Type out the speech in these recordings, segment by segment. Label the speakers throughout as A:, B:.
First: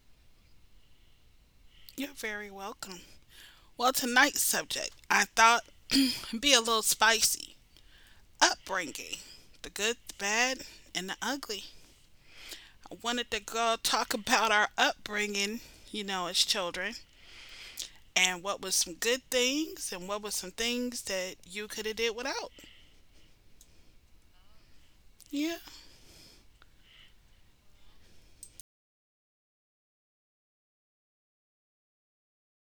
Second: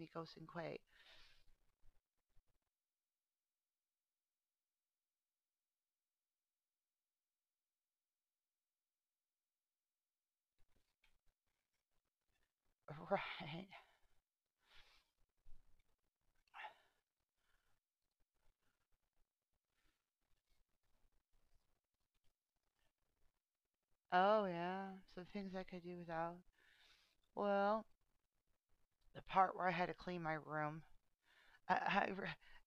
A: Miko Sinquay.
B: You're very welcome. Well, tonight's subject, I thought, be a little spicy. Upbringing, the good, the bad, and the ugly. I wanted to
A: Right.
B: go talk about our upbringing, you know, as children, and what was some good things, and what was some things that you could have did without.
A: Oh, yeah. Some things
B: Yeah.
A: I could do without. Well, the part where I had to clean my room, I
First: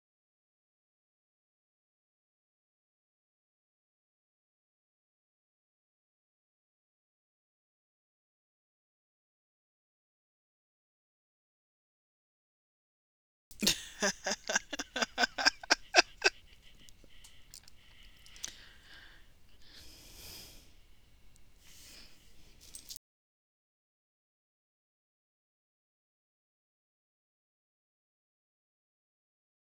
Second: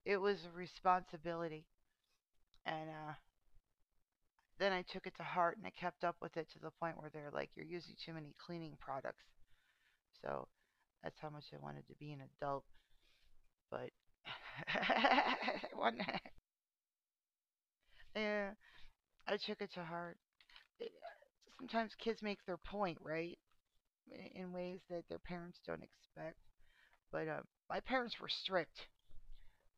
A: it was a responsibility. And then I took it to heart and I kept up with it to the point where they're like, you're using too many cleaning products. So that's how much I wanted to be an adult. But one, yeah, I took it to heart. It- Sometimes kids make their point, right? In ways that their parents don't expect. But my parents were strict.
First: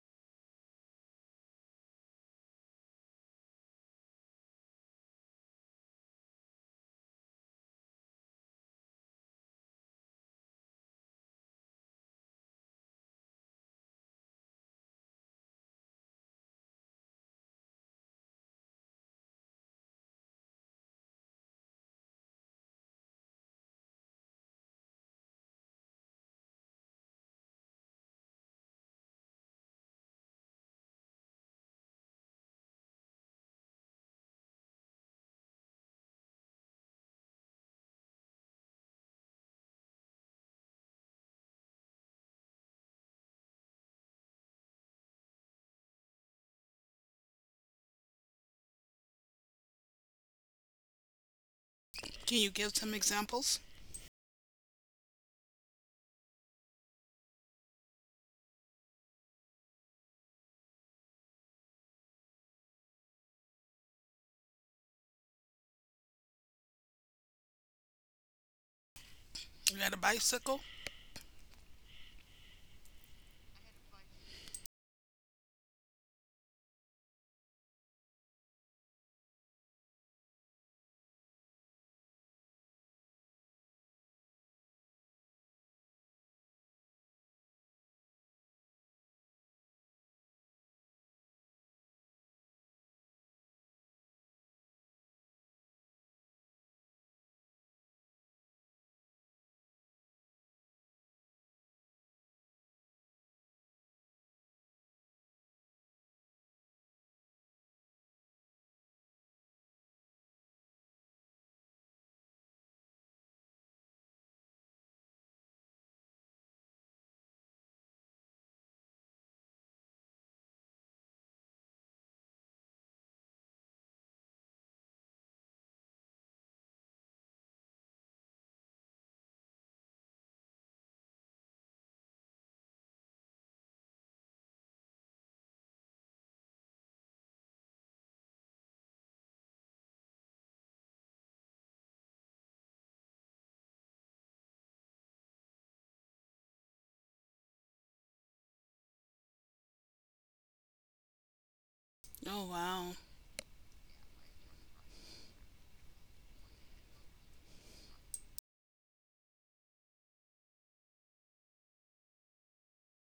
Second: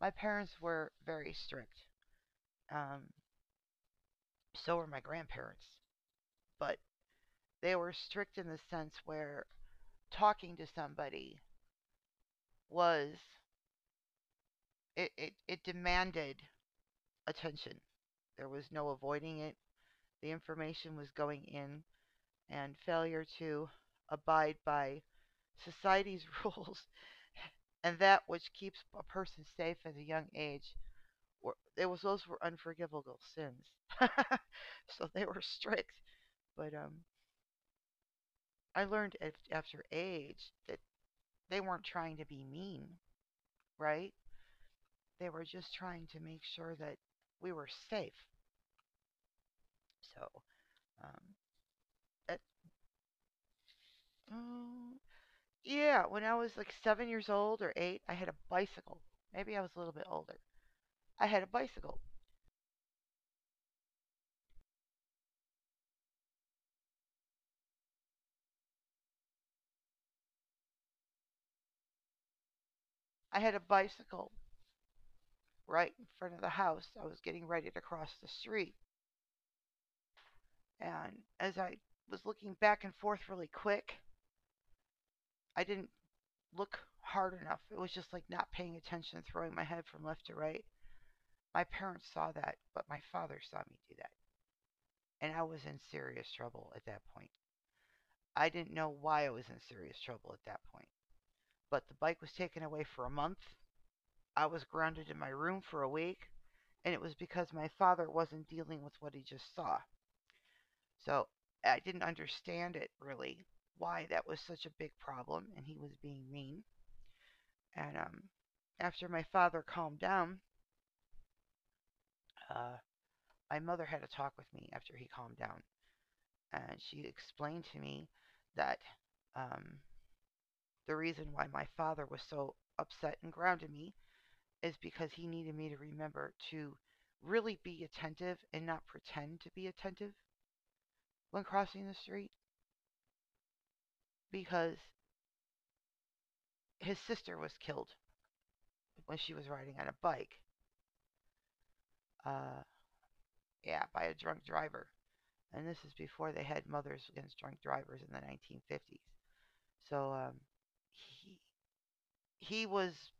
A: My parents were very strict. Um, so were my grandparents. But they were strict in the sense where talking to somebody was it demanded attention. There was no avoiding it. The information was going in, and failure to abide by society's rules and that which keeps a person safe at a young age were it was those were unforgivable sins. So they were strict. But I learned after age that they weren't trying to be mean, right? They were just trying to make sure that we were safe. So um,
B: Can
A: at,
B: you give some examples?
A: um, yeah, when I was like 7 years old or eight, I had a bicycle. Maybe I was a little bit older. I had a bicycle.
B: You had a bicycle?
A: I had a bicycle right in front of the house. I was getting ready to cross the street. And as I was looking back and forth really quick, I didn't look hard enough. It was just like not paying attention, throwing my head from left to right. My parents saw that, but my father saw me do that. And I was in serious trouble at that point. I didn't know why I was in serious trouble at that point. But the bike was taken away for a month. I was grounded in my room for a week, and it was because my father wasn't dealing with what he just saw. So I didn't understand it really why that was such a big problem, and he was being mean. And after my father calmed down, uh, my mother had a talk with me after he calmed down, and she explained to me that um, the reason why my father was so upset and grounded me is because he needed me to remember to really be attentive and not pretend to be attentive when crossing the street because his sister was killed when she was riding on a bike
B: Oh
A: uh,
B: wow.
A: yeah, by a drunk driver. And this is before they had mothers against drunk drivers in the 1950s. So he he was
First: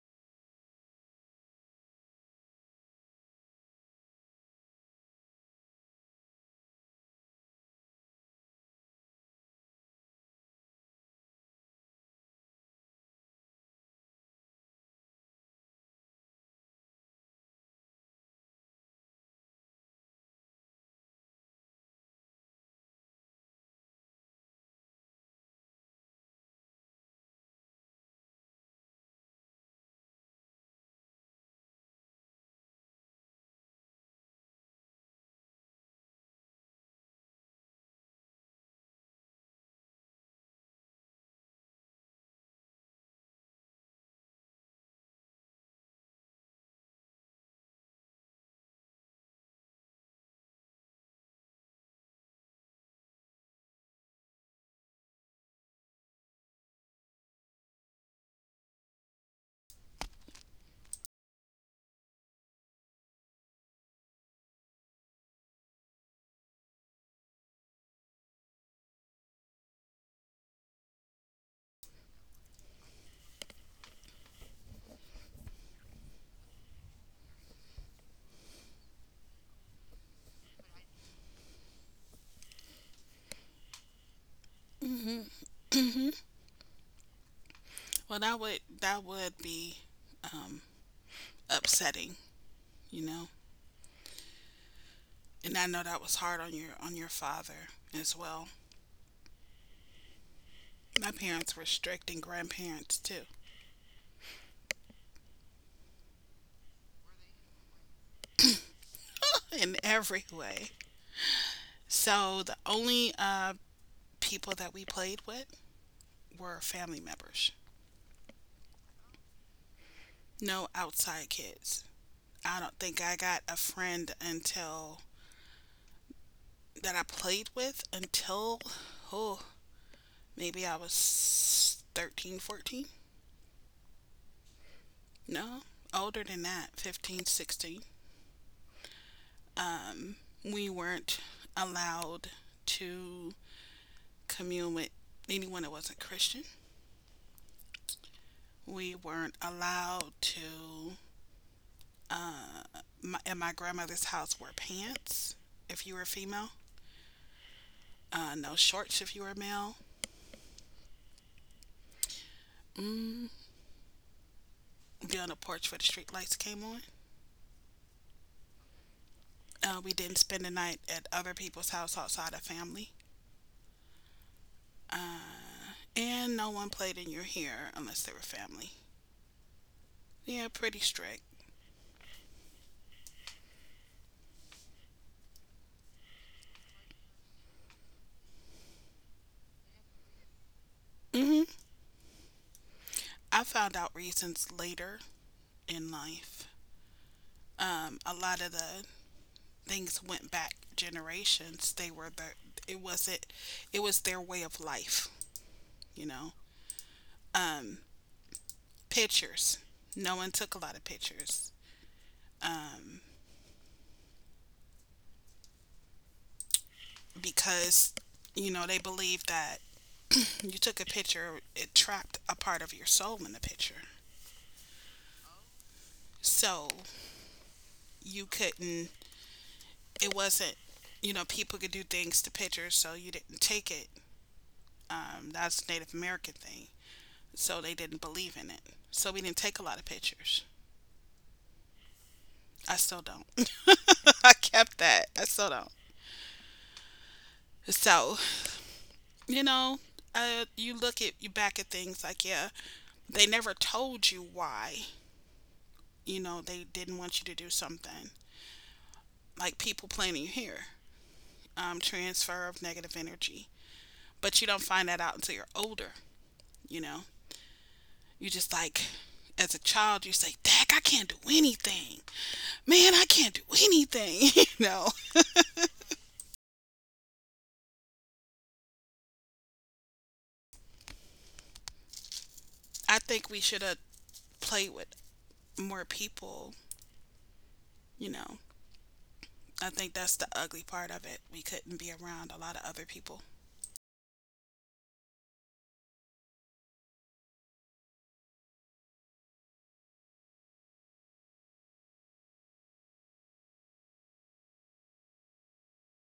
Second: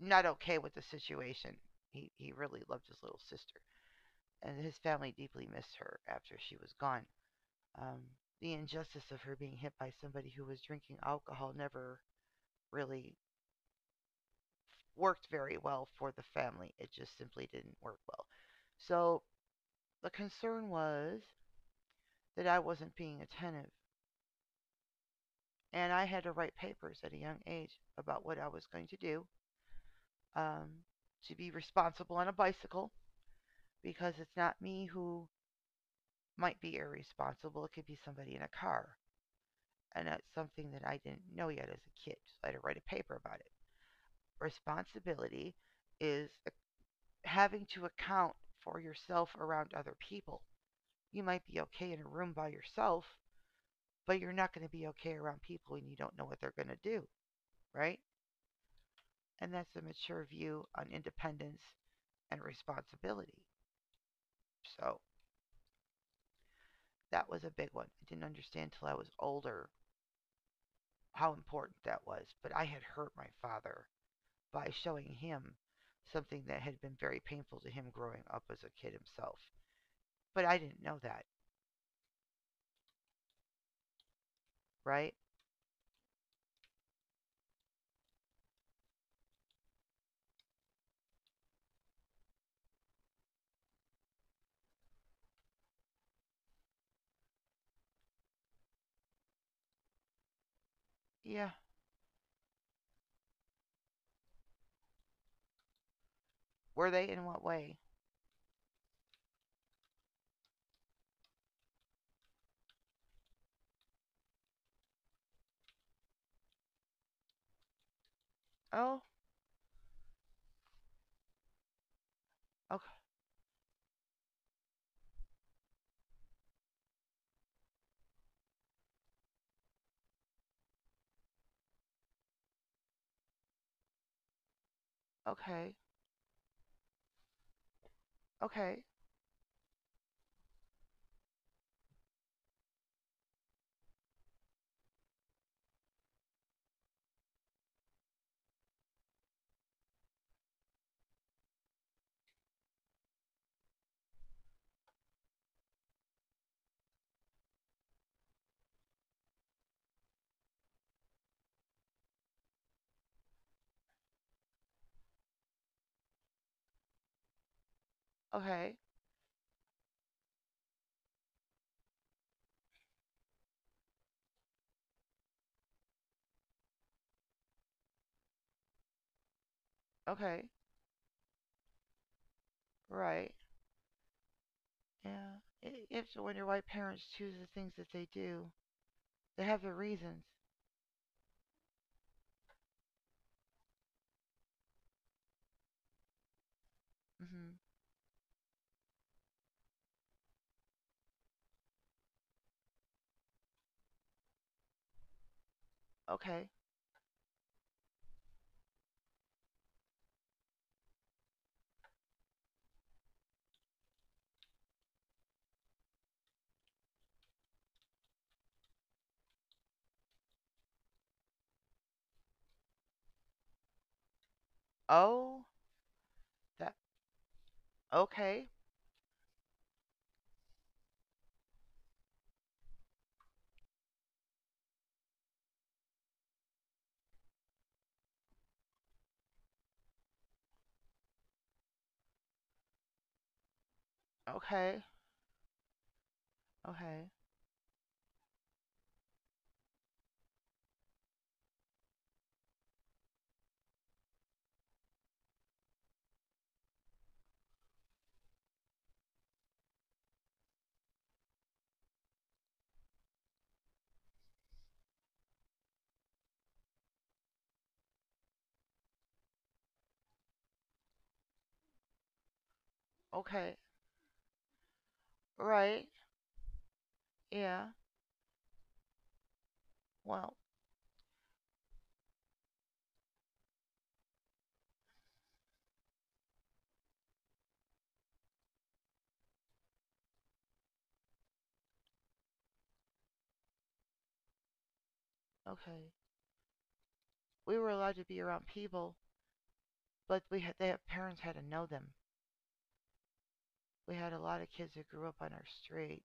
A: not okay with the situation. He really loved his little sister, and his family deeply missed her after she was gone. Um, the injustice of her being hit by somebody who was drinking alcohol never really worked very well for the family. It just simply didn't work well. So the concern was that I wasn't being attentive. And I had to write papers at a young age about what I was going to do, um, to be responsible on a bicycle because it's not me who might be irresponsible. It could be somebody in a car. And that's something that I didn't know yet as a kid. So I had to write a paper about it. Responsibility is having to account for yourself around other people. You might be okay in a room by yourself, but you're not going to be okay around people and you don't know what they're going to do, right? And that's a mature view on independence and responsibility. So that was a big one. I didn't understand till I was older how important that was, but I had hurt my father by showing him something that had been very painful to him growing up as a kid himself. But I didn't know that, right?
B: Well, that would be um, upsetting, you know. And I know that was hard on your father as well. My
A: Yeah.
B: parents were strict and grandparents too.
A: Were they in what way?
B: In every way. So the only people that we played with were family members.
A: Oh,
B: No outside kids. I don't
A: okay,
B: think I got a friend until that I played with until oh, maybe I was 13, 14. No,
A: okay,
B: older than that, 15, 16.
A: okay,
B: We weren't allowed to commune with anyone that wasn't Christian. We weren't allowed to. My, at my grandmother's house, wear pants if you were female, no shorts if you were male. Be on the porch where the street lights came on.
A: okay,
B: We didn't spend the night at other people's house outside of family, and no one played in your hair unless they were family.
A: okay,
B: Yeah, pretty strict.
A: right. Yeah. It, it's when your white parents choose the things that they do, they have their reasons.
B: Hmm. I found out reasons later in life.
A: Hmm.
B: A lot of the things went back generations, they were the it wasn't it was their way of life, you know.
A: Okay.
B: Pictures. No one took a lot of pictures um, because, you know, they believed that you took a picture, it trapped a part of your soul in the picture.
A: Oh,
B: So
A: that
B: you
A: okay.
B: couldn't. It wasn't. You know, people could do things to pictures, so you didn't take it. That's a Native American thing. So they didn't believe in it. So we didn't take a lot of pictures. I still don't. I kept
A: Okay.
B: that. I still don't.
A: Okay.
B: So, you know, you look at you back at things like, yeah, they never told you why, you know, they didn't want you to do something. Like people planting planning here, transfer of negative energy. But you don't find that out until you're older, you know. You just like, as a child, you say, Dak, I can't do anything. Man, I can't do
A: Okay.
B: anything, you know.
A: Right. Yeah. Well,
B: I think we should have played with more people, you know, I think that's the ugly part of it. We couldn't be around a lot of other people.
A: okay. We were allowed to be around people, but we had, their parents had to know them. We had a lot of kids that grew up on our street,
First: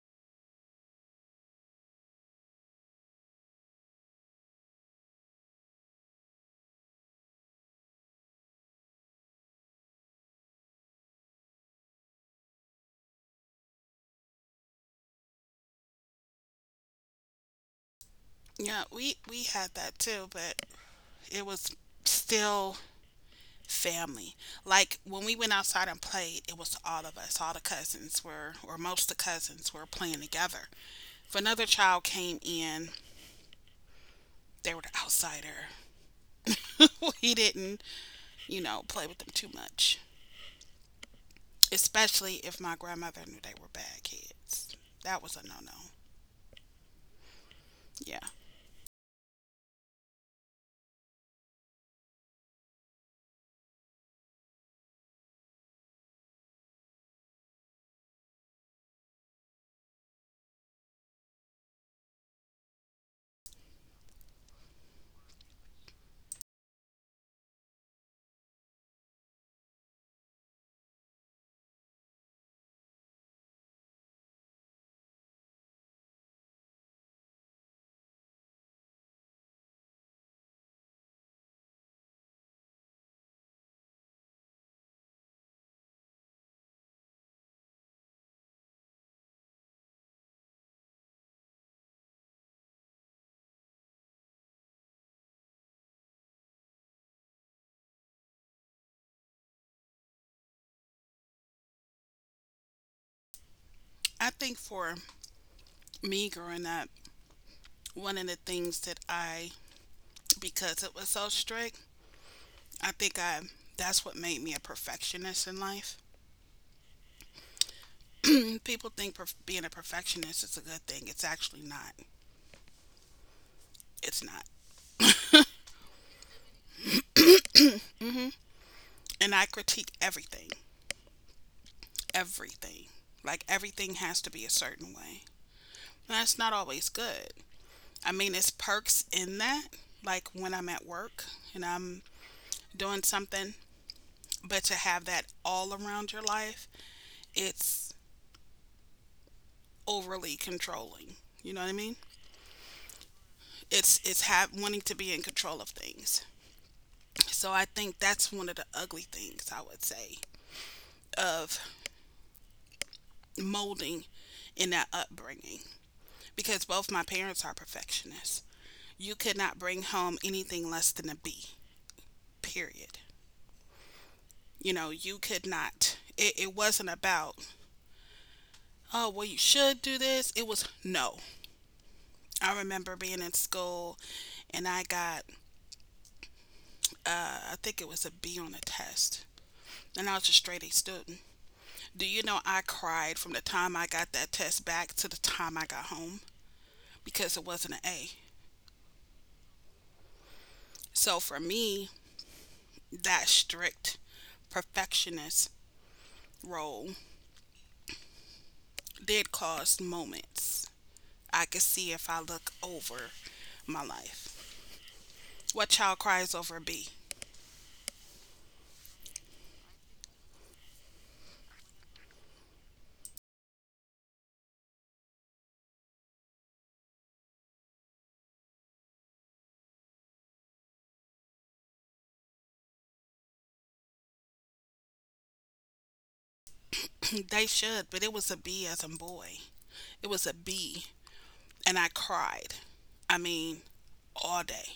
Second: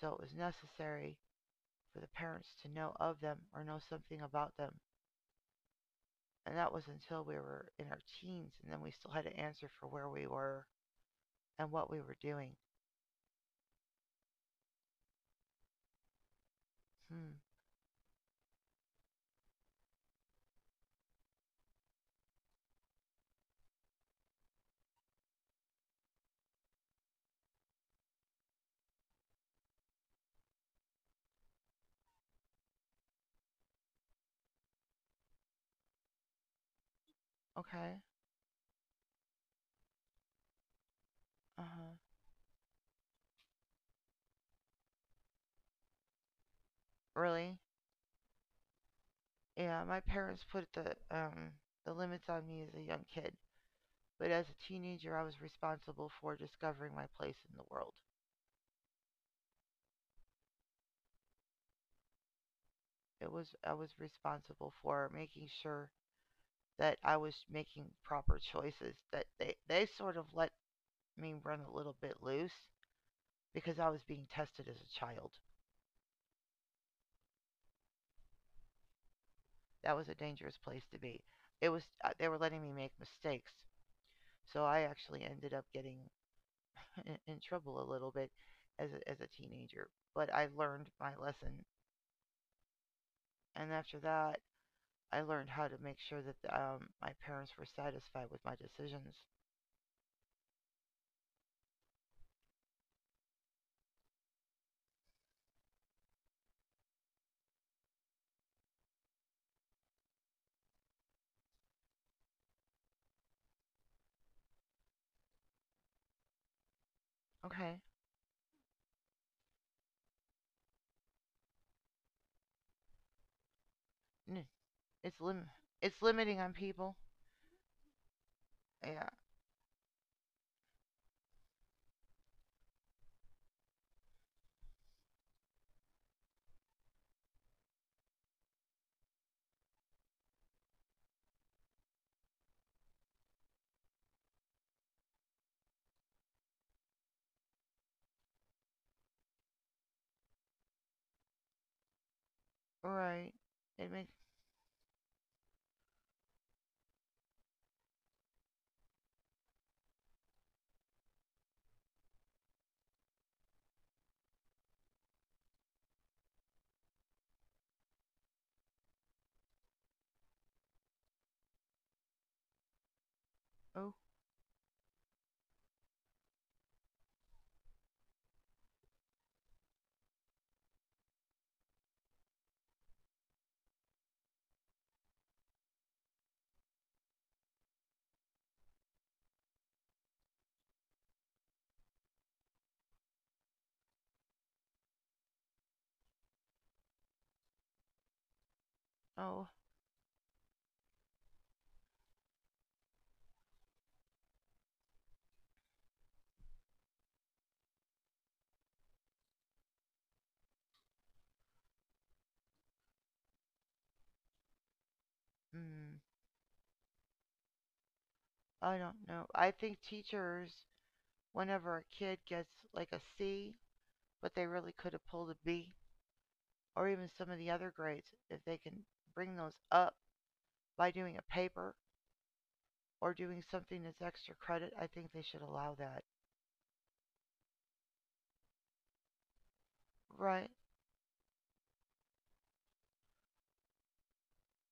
A: so it was necessary for the parents to know of them or know something about them. And that was until we were in our teens, and then we still had to answer for where we were and what we were doing. Hmm.
B: Yeah, we had that too, but it was still family. Like when we went outside and played, it was all of us. All the cousins were, or most of the cousins were playing together. If another child came in, they were the outsider. We didn't,
A: Okay.
B: you know, play with them too much,
A: Uh huh.
B: especially if my grandmother knew they were bad kids. That was a no no.
A: Really?
B: Yeah.
A: Yeah. My parents put the limits on me as a young kid. But as a teenager, I was responsible for discovering my place in the world. It was I was responsible for making sure that I was making proper choices. That they sort of let me run a little bit loose because I was being tested as a child. That was a dangerous place to be. It was they were letting me make mistakes. So I actually ended up getting in trouble a little bit as a teenager. But I learned my lesson. And after that, I learned how to make sure that my parents were satisfied with my decisions.
B: I think for me growing up, one of the things that I, because it was so strict, I think I that's what made me a perfectionist in life.
A: Okay,
B: And people think being a perfectionist is a good thing. It's actually not. It's not.
A: it's lim it's limiting on people. Yeah,
B: And I critique everything, everything. Like everything has to be a certain way. And that's not always good. I mean, it's perks in that, like when I'm at work and I'm doing something, but to have that all around your life, it's overly controlling. You know what I mean?
A: all right. It
B: it's
A: makes
B: it's have wanting to be in control of things. So I think that's one of the ugly things I would say of molding in that upbringing because both my parents are perfectionists. You could not bring home anything less than a B. Period.
A: oh
B: You know, you could not. It wasn't about oh well you should do this. It was no. I remember being in school and I got I think it was a B on a test and I was a straight A student. Do you know I cried from the time I got that test back to the time I got home because it wasn't an A.
A: oh.
B: So for me, that strict perfectionist role did cause moments. I could see if I look over my life. What child
A: Hmm.
B: cries over a B?
A: I don't know. I think teachers, whenever a kid gets like a C, but they really could have pulled a B, or even some of the other grades, if they can bring those up by doing a paper or doing something that's extra credit, I think they should allow that.
B: They should, but it was a B as in boy. It was a
A: Right.
B: B, and I cried. I mean, all day.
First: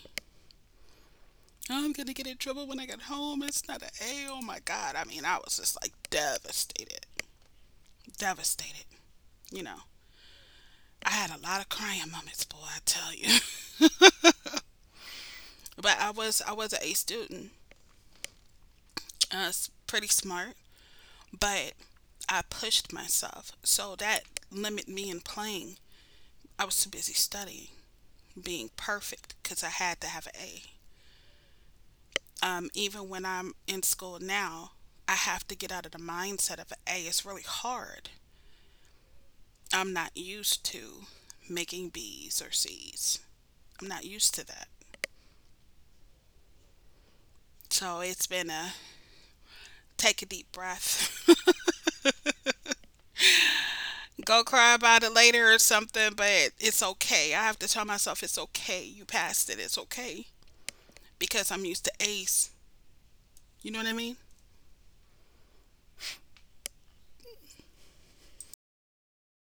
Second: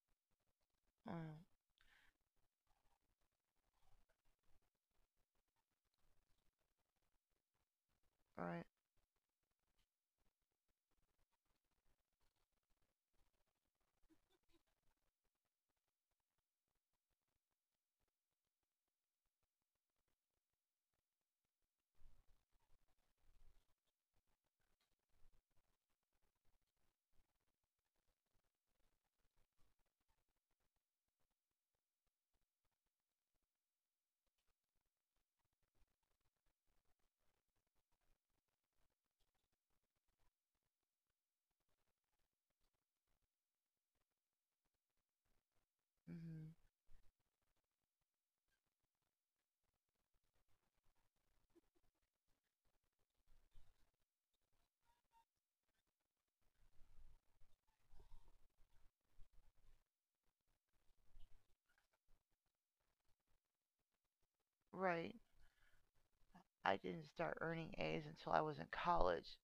A: Mm,
B: I'm gonna get in trouble when I get home. It's not an A. Hey, oh my God. I mean, I was just like devastated.
A: right.
B: Devastated. You know, I had a lot of crying moments, boy, I tell you. But I was an A student. I was pretty smart, but I pushed myself. So that limited me in playing. I was too busy studying, being perfect, because I had to have an A. Even when I'm in school now, I have to get out of the mindset of an A. It's really hard. I'm not used to making B's or C's. I'm not used to that.
A: Hmm.
B: So it's been a take a deep breath, go cry about it later or something, but it's okay. I have to tell myself it's okay. You passed it. It's okay because I'm used to A's. You know what I mean?
A: Right. I didn't start earning A's until I was in college.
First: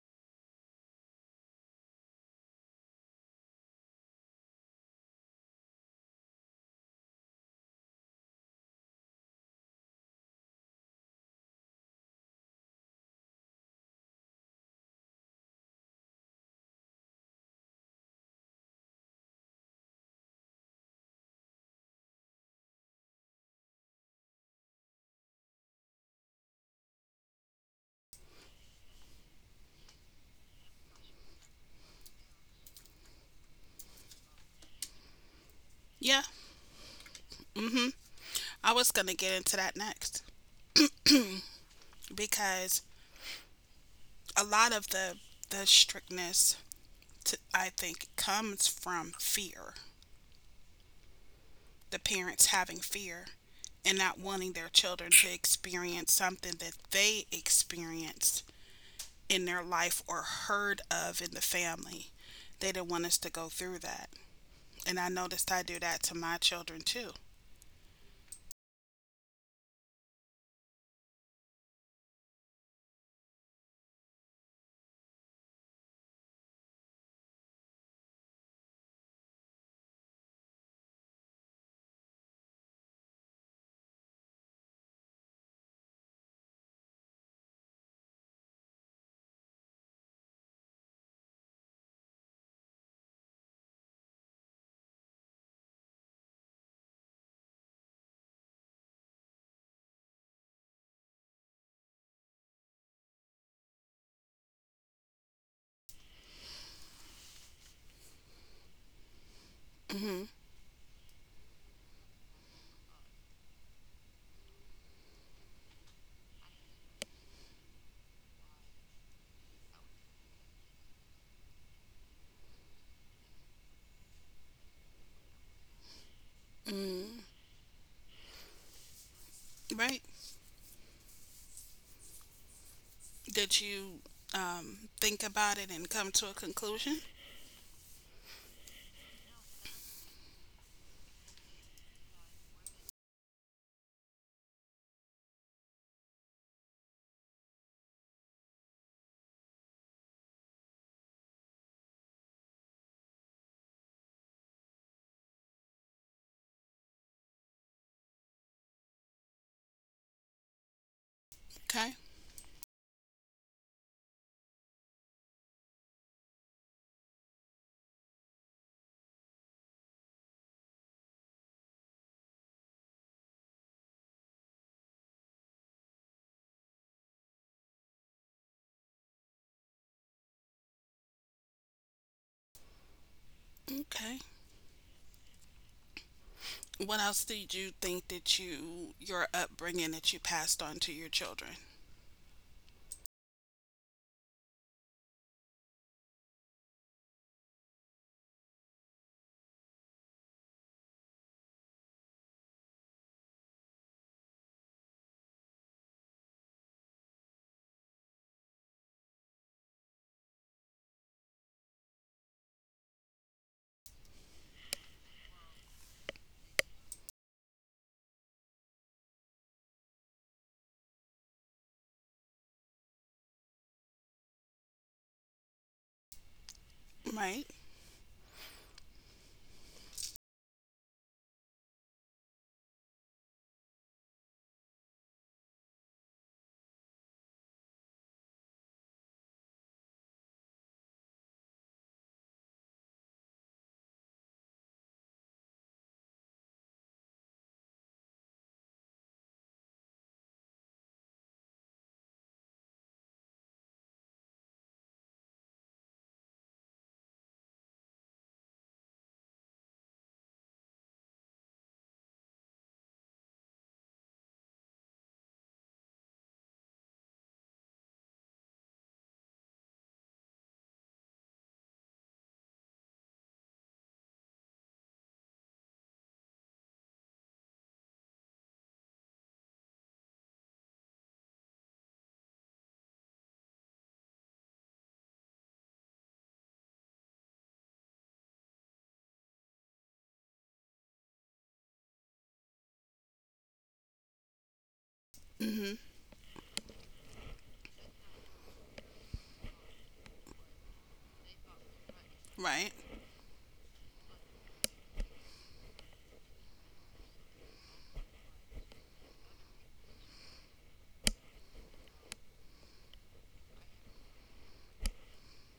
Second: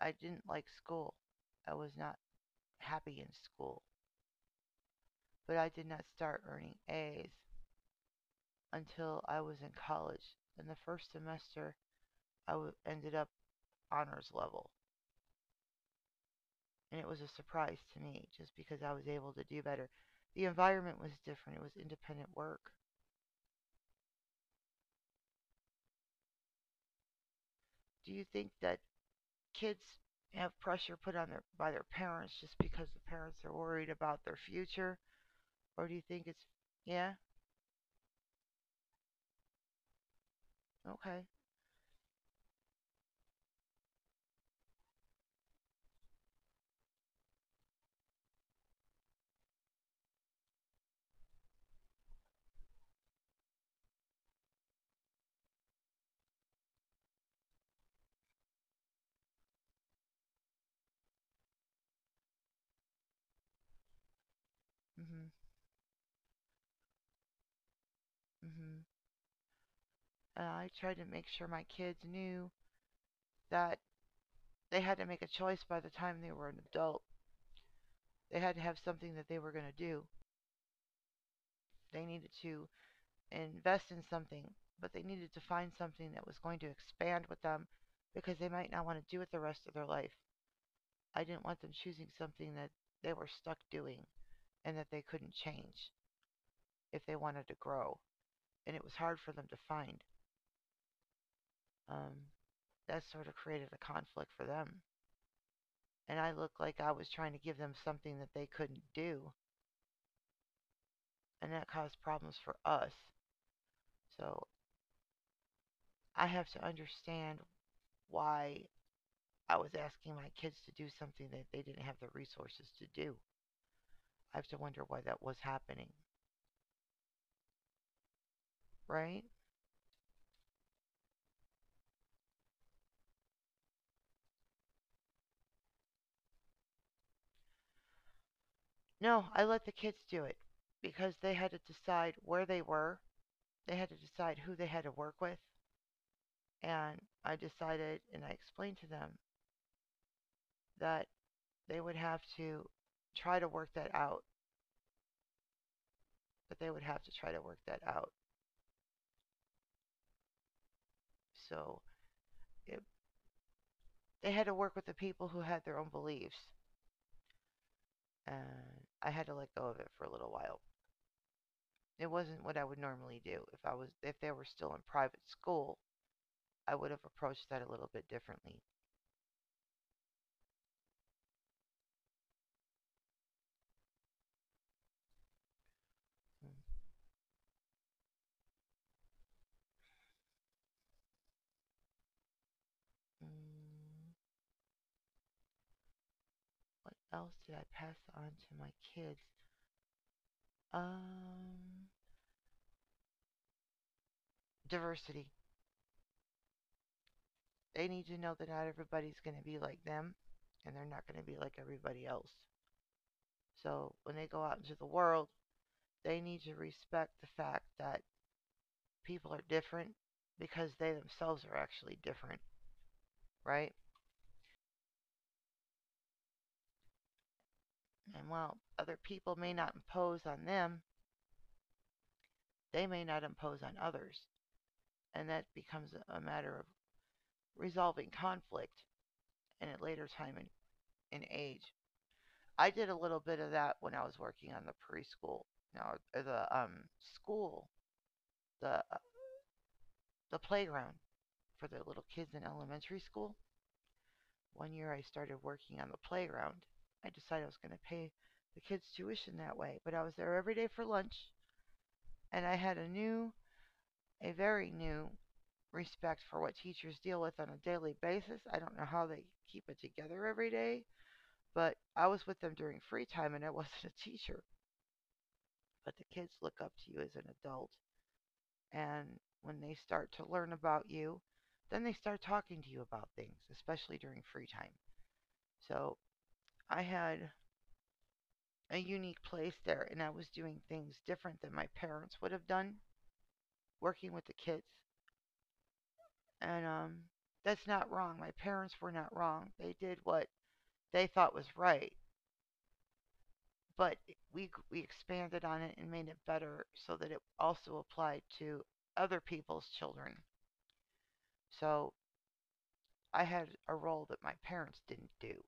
A: I didn't like school. I was not happy in school. But I did not start earning A's until I was in college. In the first semester, I ended up honors level. And it was a surprise to me just because I was able to do better. The environment was different, it was independent work. Do you think that kids have pressure put on their by their parents just because the parents are worried about their future? Or do you
B: Yeah.
A: think it's yeah,
B: Mhm. I was going to get into that next
A: okay.
B: because a lot of the strictness to, I think comes from fear. The parents having fear and not wanting their children to experience something that they experienced in their life or heard of in the family. They didn't want us to go through that. And I
A: Hmm.
B: noticed I do that to my children too.
A: Hmm. I tried to make sure my kids knew that they had to make a choice by the time they were an adult. They had to have something that they were going to do. They needed to invest in something, but they needed to find something that was going to expand with them because they might not want to do it the rest of their life. I didn't want them choosing something that they were stuck doing and that they couldn't change if they wanted to grow. And it was hard for them to find. Um, that sort of created a conflict for them. And I looked like I was trying to give them something that they couldn't do,
B: Hmm.
A: and that caused problems for us. So I have to understand why I was asking my kids to do something that they didn't have the resources to do. I have to wonder why that was happening,
B: Mm.
A: right?
B: Right? Did you think about it and come to a conclusion?
A: No, I let the kids do it because they had to decide where they were, they had to decide who they had to work with, and I decided and I explained to them that they would have to try to work that out, that they would have to try to work that out. So
B: Okay.
A: it, they had to work with the people who had their own beliefs. And I had to let go of it for a little while. It wasn't what I would normally do. If I was if they were still in private school, I would have approached that a little bit differently.
B: Okay. What else did you think that you, your upbringing that you passed on to your children?
A: Mm, what else did I pass on to my kids? Um, Diversity. They need to know that not everybody's going to be like them and they're not going to be like everybody else. So when they go out into the world, they need to respect the fact that people are different because they themselves are actually different, right?
B: Right?
A: And while other people may not impose on them, they may not impose on others. And that becomes matter of resolving conflict. And at later time in age. I did a little bit of that when I was working on the preschool, now the school, the uh, the playground for the little kids in elementary school. One year I started working on the playground. I decided I was going to pay the kids' tuition that way, but I was there every day for lunch, and I had a new, a very new respect for what teachers deal with on a daily basis. I don't know how they keep it together every day, but I was with them during free time and I wasn't a teacher. But the kids look up to you as an adult, and when they start to learn about you, then they start talking to you about things, especially during free time. So I had a unique place there, and I was doing things different than my parents would have done working with the kids.
B: Hmm.
A: And That's not wrong. My parents were not wrong. They did what they thought was right,
B: Right.
A: but we expanded on it and made it better so that it also applied to other people's children. So I had a role that my parents didn't do.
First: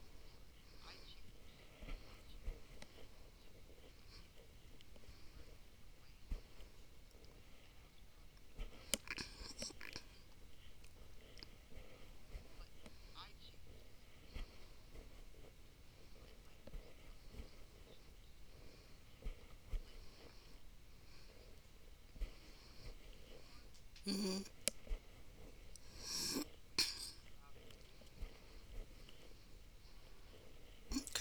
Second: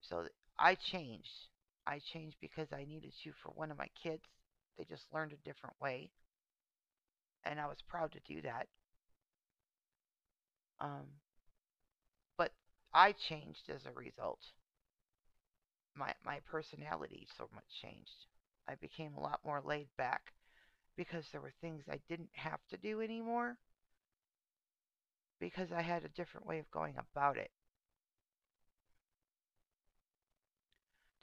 A: So I changed. I changed because I needed to for one of my kids. They just learned a different way, and I was proud to do that. Um, but I changed as a result. My personality so much changed. I became a lot more laid back because there were things I didn't have to do anymore because I had a different way of going about it.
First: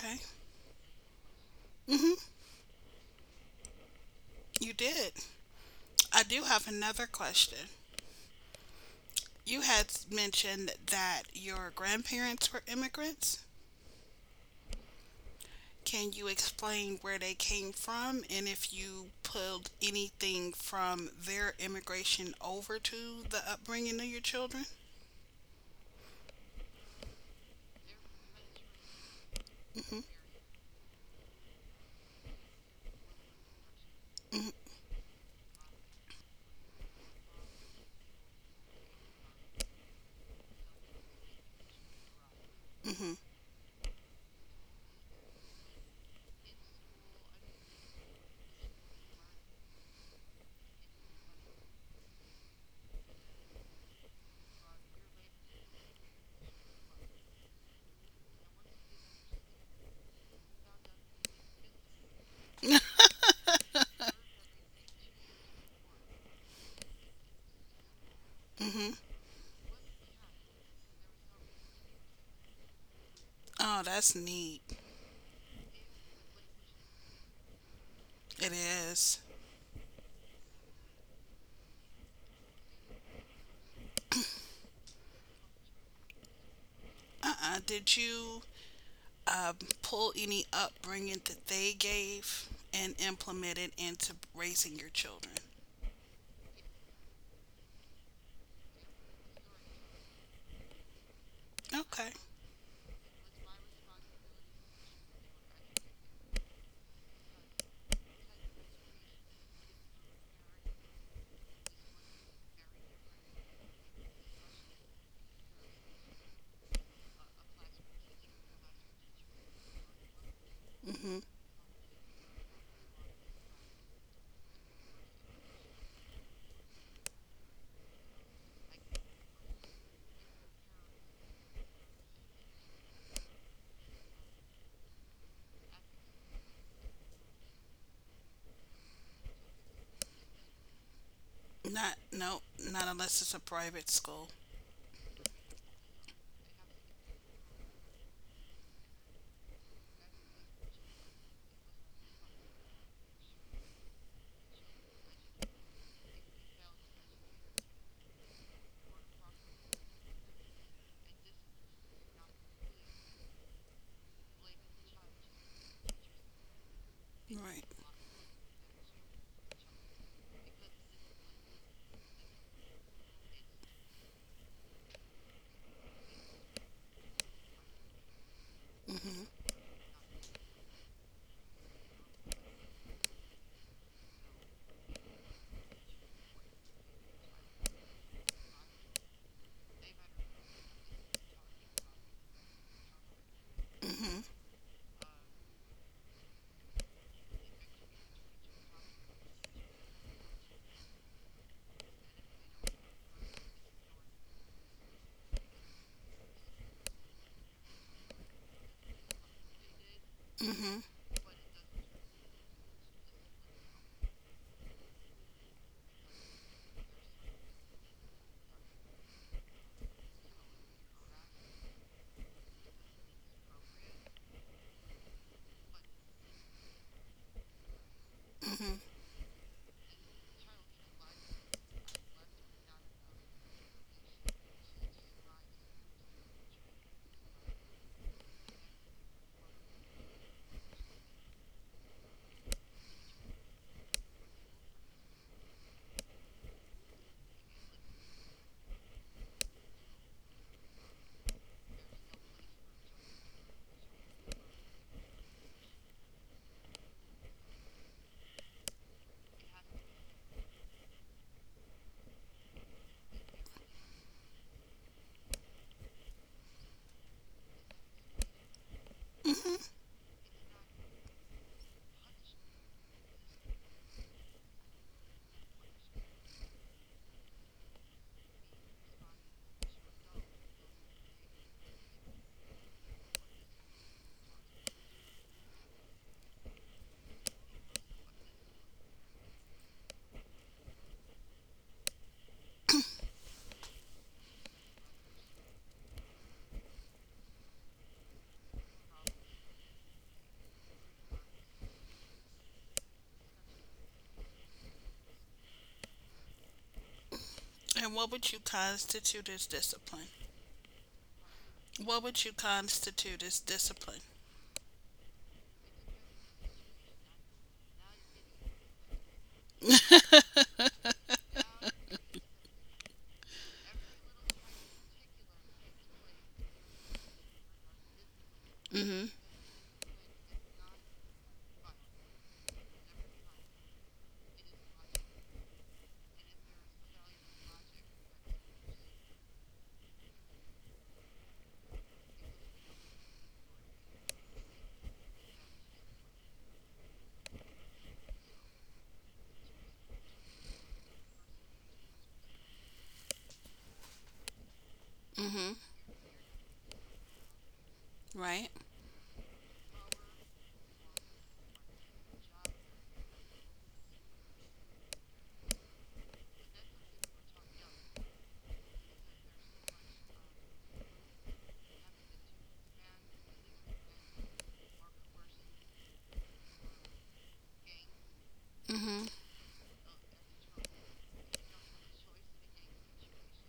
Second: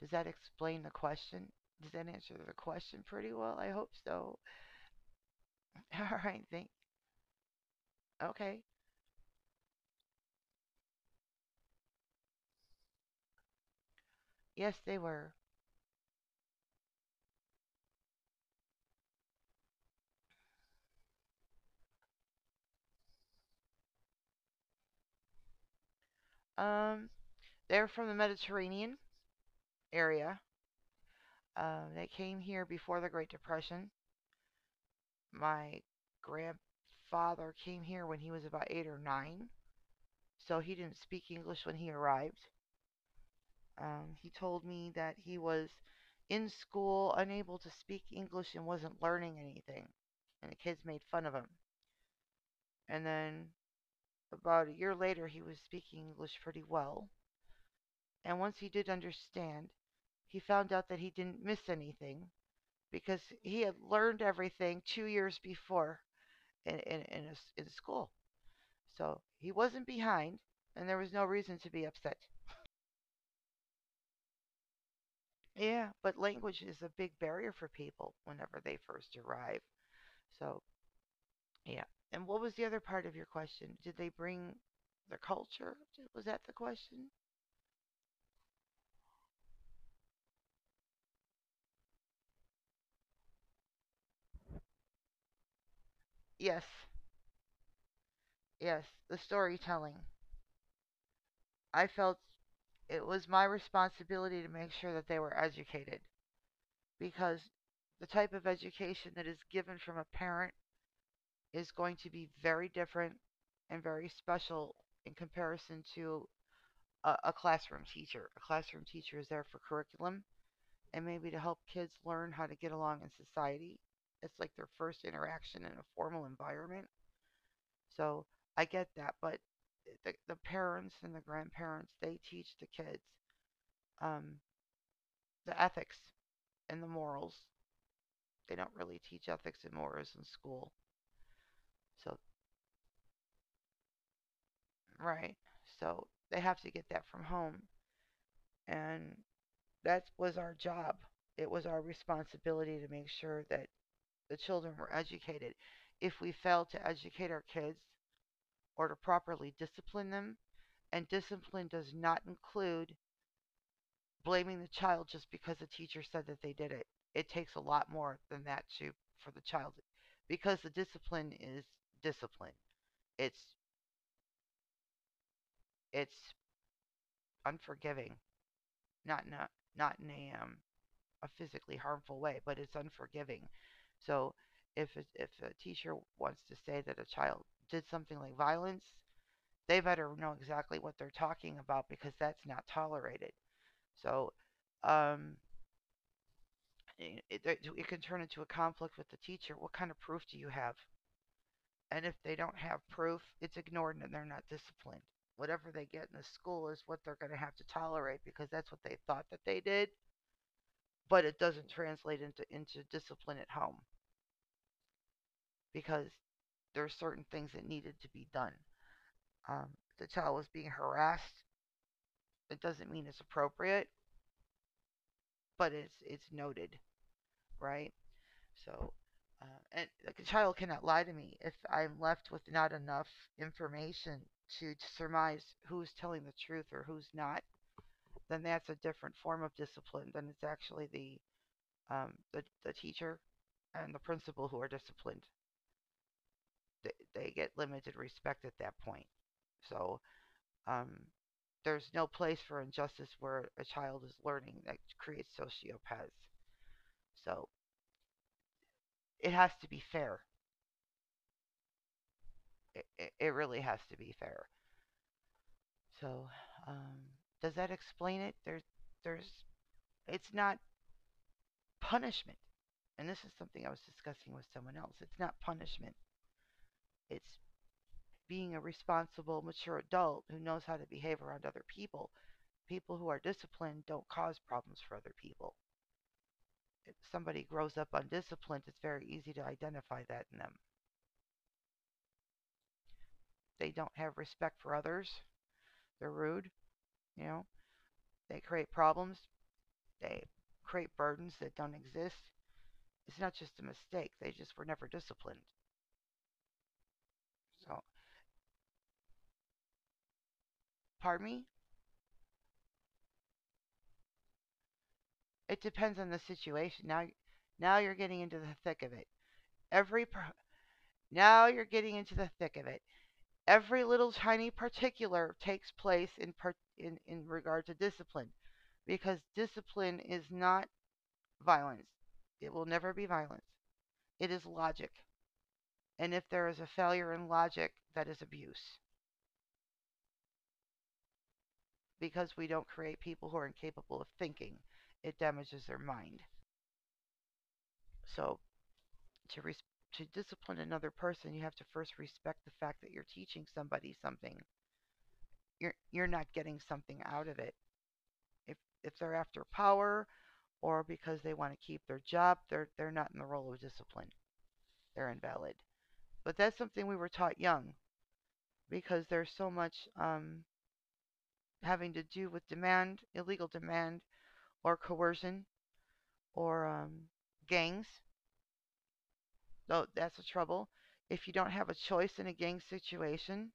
A: Does that explain the question? Does that answer the question pretty well? I hope so.
B: You did.
A: All
B: I
A: right,
B: do
A: thank.
B: have another question.
A: Okay.
B: You had mentioned that your grandparents were immigrants.
A: Yes, they were.
B: Can you explain where they came from and if you pulled anything from their immigration over to the upbringing of your children?
A: Um, they're from the Mediterranean area. They came here before the Great Depression. My grandfather came here when he was about 8 or 9, so he didn't speak English when he arrived.
B: Mhm.
A: He told me that he was in school, unable to speak English, and wasn't learning anything. And the kids made fun of him. And then about a year later, he was speaking English pretty well. And once he did understand, he found out that he didn't miss anything because he had learned everything 2 years before in, a s in school.
B: Mhm.
A: So he wasn't behind, and there was no reason to be upset.
B: Oh, that's neat.
A: Yeah, but language is a big barrier for people whenever
B: It
A: they first
B: is.
A: arrive. So, yeah. And what was the other part of your question? Did they bring their culture? Was that the question?
B: Uh-uh. Did you pull any upbringing that they gave and implement it into raising your children?
A: Yes, yes, the storytelling. I felt
B: Okay.
A: it was my responsibility to make sure that they were educated because the type of education that is given from a parent is going to be very different and very special in comparison to a classroom teacher. A classroom teacher is there for curriculum and maybe
B: Mm-hmm.
A: to help kids learn how to get along in society. It's like their first interaction in a formal environment. So I get that, but the parents and the grandparents, they teach the kids um, the ethics and the morals. They don't really teach ethics and morals in school.
B: Not
A: So,
B: no, not unless it's a private school.
A: right. So they have to get that from home. And that was our job. It was our responsibility to make sure that the children were educated. If we fail to educate our kids or to properly discipline them, and discipline does not include blaming the child just because the teacher said that they did it. It takes a
B: Right.
A: lot more than that to for the child because the discipline is discipline. It's it's unforgiving, not
B: Mhm.
A: not not in a physically harmful way, but it's unforgiving. So if a teacher wants to say that a child did something like violence, they better know exactly what they're talking about because that's not tolerated. So
B: Mhm.
A: um, it can turn into a conflict with the teacher. What kind of proof do you have? And if they don't have proof, it's ignored and they're not disciplined. Whatever they get in the school is what they're going to have to tolerate because that's what they thought that they did,
B: Mhm.
A: but it doesn't translate into discipline at home because there are certain things that needed to be done. Um, the child was being harassed. It doesn't mean it's appropriate, but it's noted, right?
B: Mhm.
A: So, uh, and like a child cannot lie to me if I'm left with not enough information to surmise who's telling the truth or who's not. Then that's a different form of discipline than it's actually the the teacher and the principal who are disciplined. They get limited respect at that point. So Um, there's no place for injustice where a child is learning that creates sociopaths. So it has to be fair. It really has to be fair. So um, does that explain it? There's it's not punishment, and this is something I was discussing with someone else. It's not punishment. It's being a responsible, mature adult who knows how to behave around other people. People who are disciplined don't cause problems for other people. If somebody grows up undisciplined, it's very easy to identify that in them. They don't have respect for others. They're rude. You know, they create problems. They create burdens that don't exist. It's not just a mistake. They just were never disciplined. So,
B: And what would you constitute as discipline?
A: pardon me.
B: What would you constitute as discipline?
A: It depends on the situation. Now, now you're getting into the thick of it. Every now you're getting into the thick of it. Every little tiny particular takes place in part in regard to discipline,
B: Mhm.
A: because discipline is not violence. It will never be violence. It is logic. And if there is a failure in logic, that is abuse because we don't create people who are incapable of thinking. It damages their mind. So to res- to discipline another person, you have to first respect the fact that you're teaching somebody something.
B: Mhm.
A: You're not getting something out of it.
B: Right.
A: If if they're after power or because they want to keep their job, they're not in the role of discipline. They're invalid. But that's something we were taught young because there's so much um, having to do with demand, illegal demand, or coercion, or gangs.
B: Mhm.
A: Though that's the trouble. If you don't have a choice in a gang situation,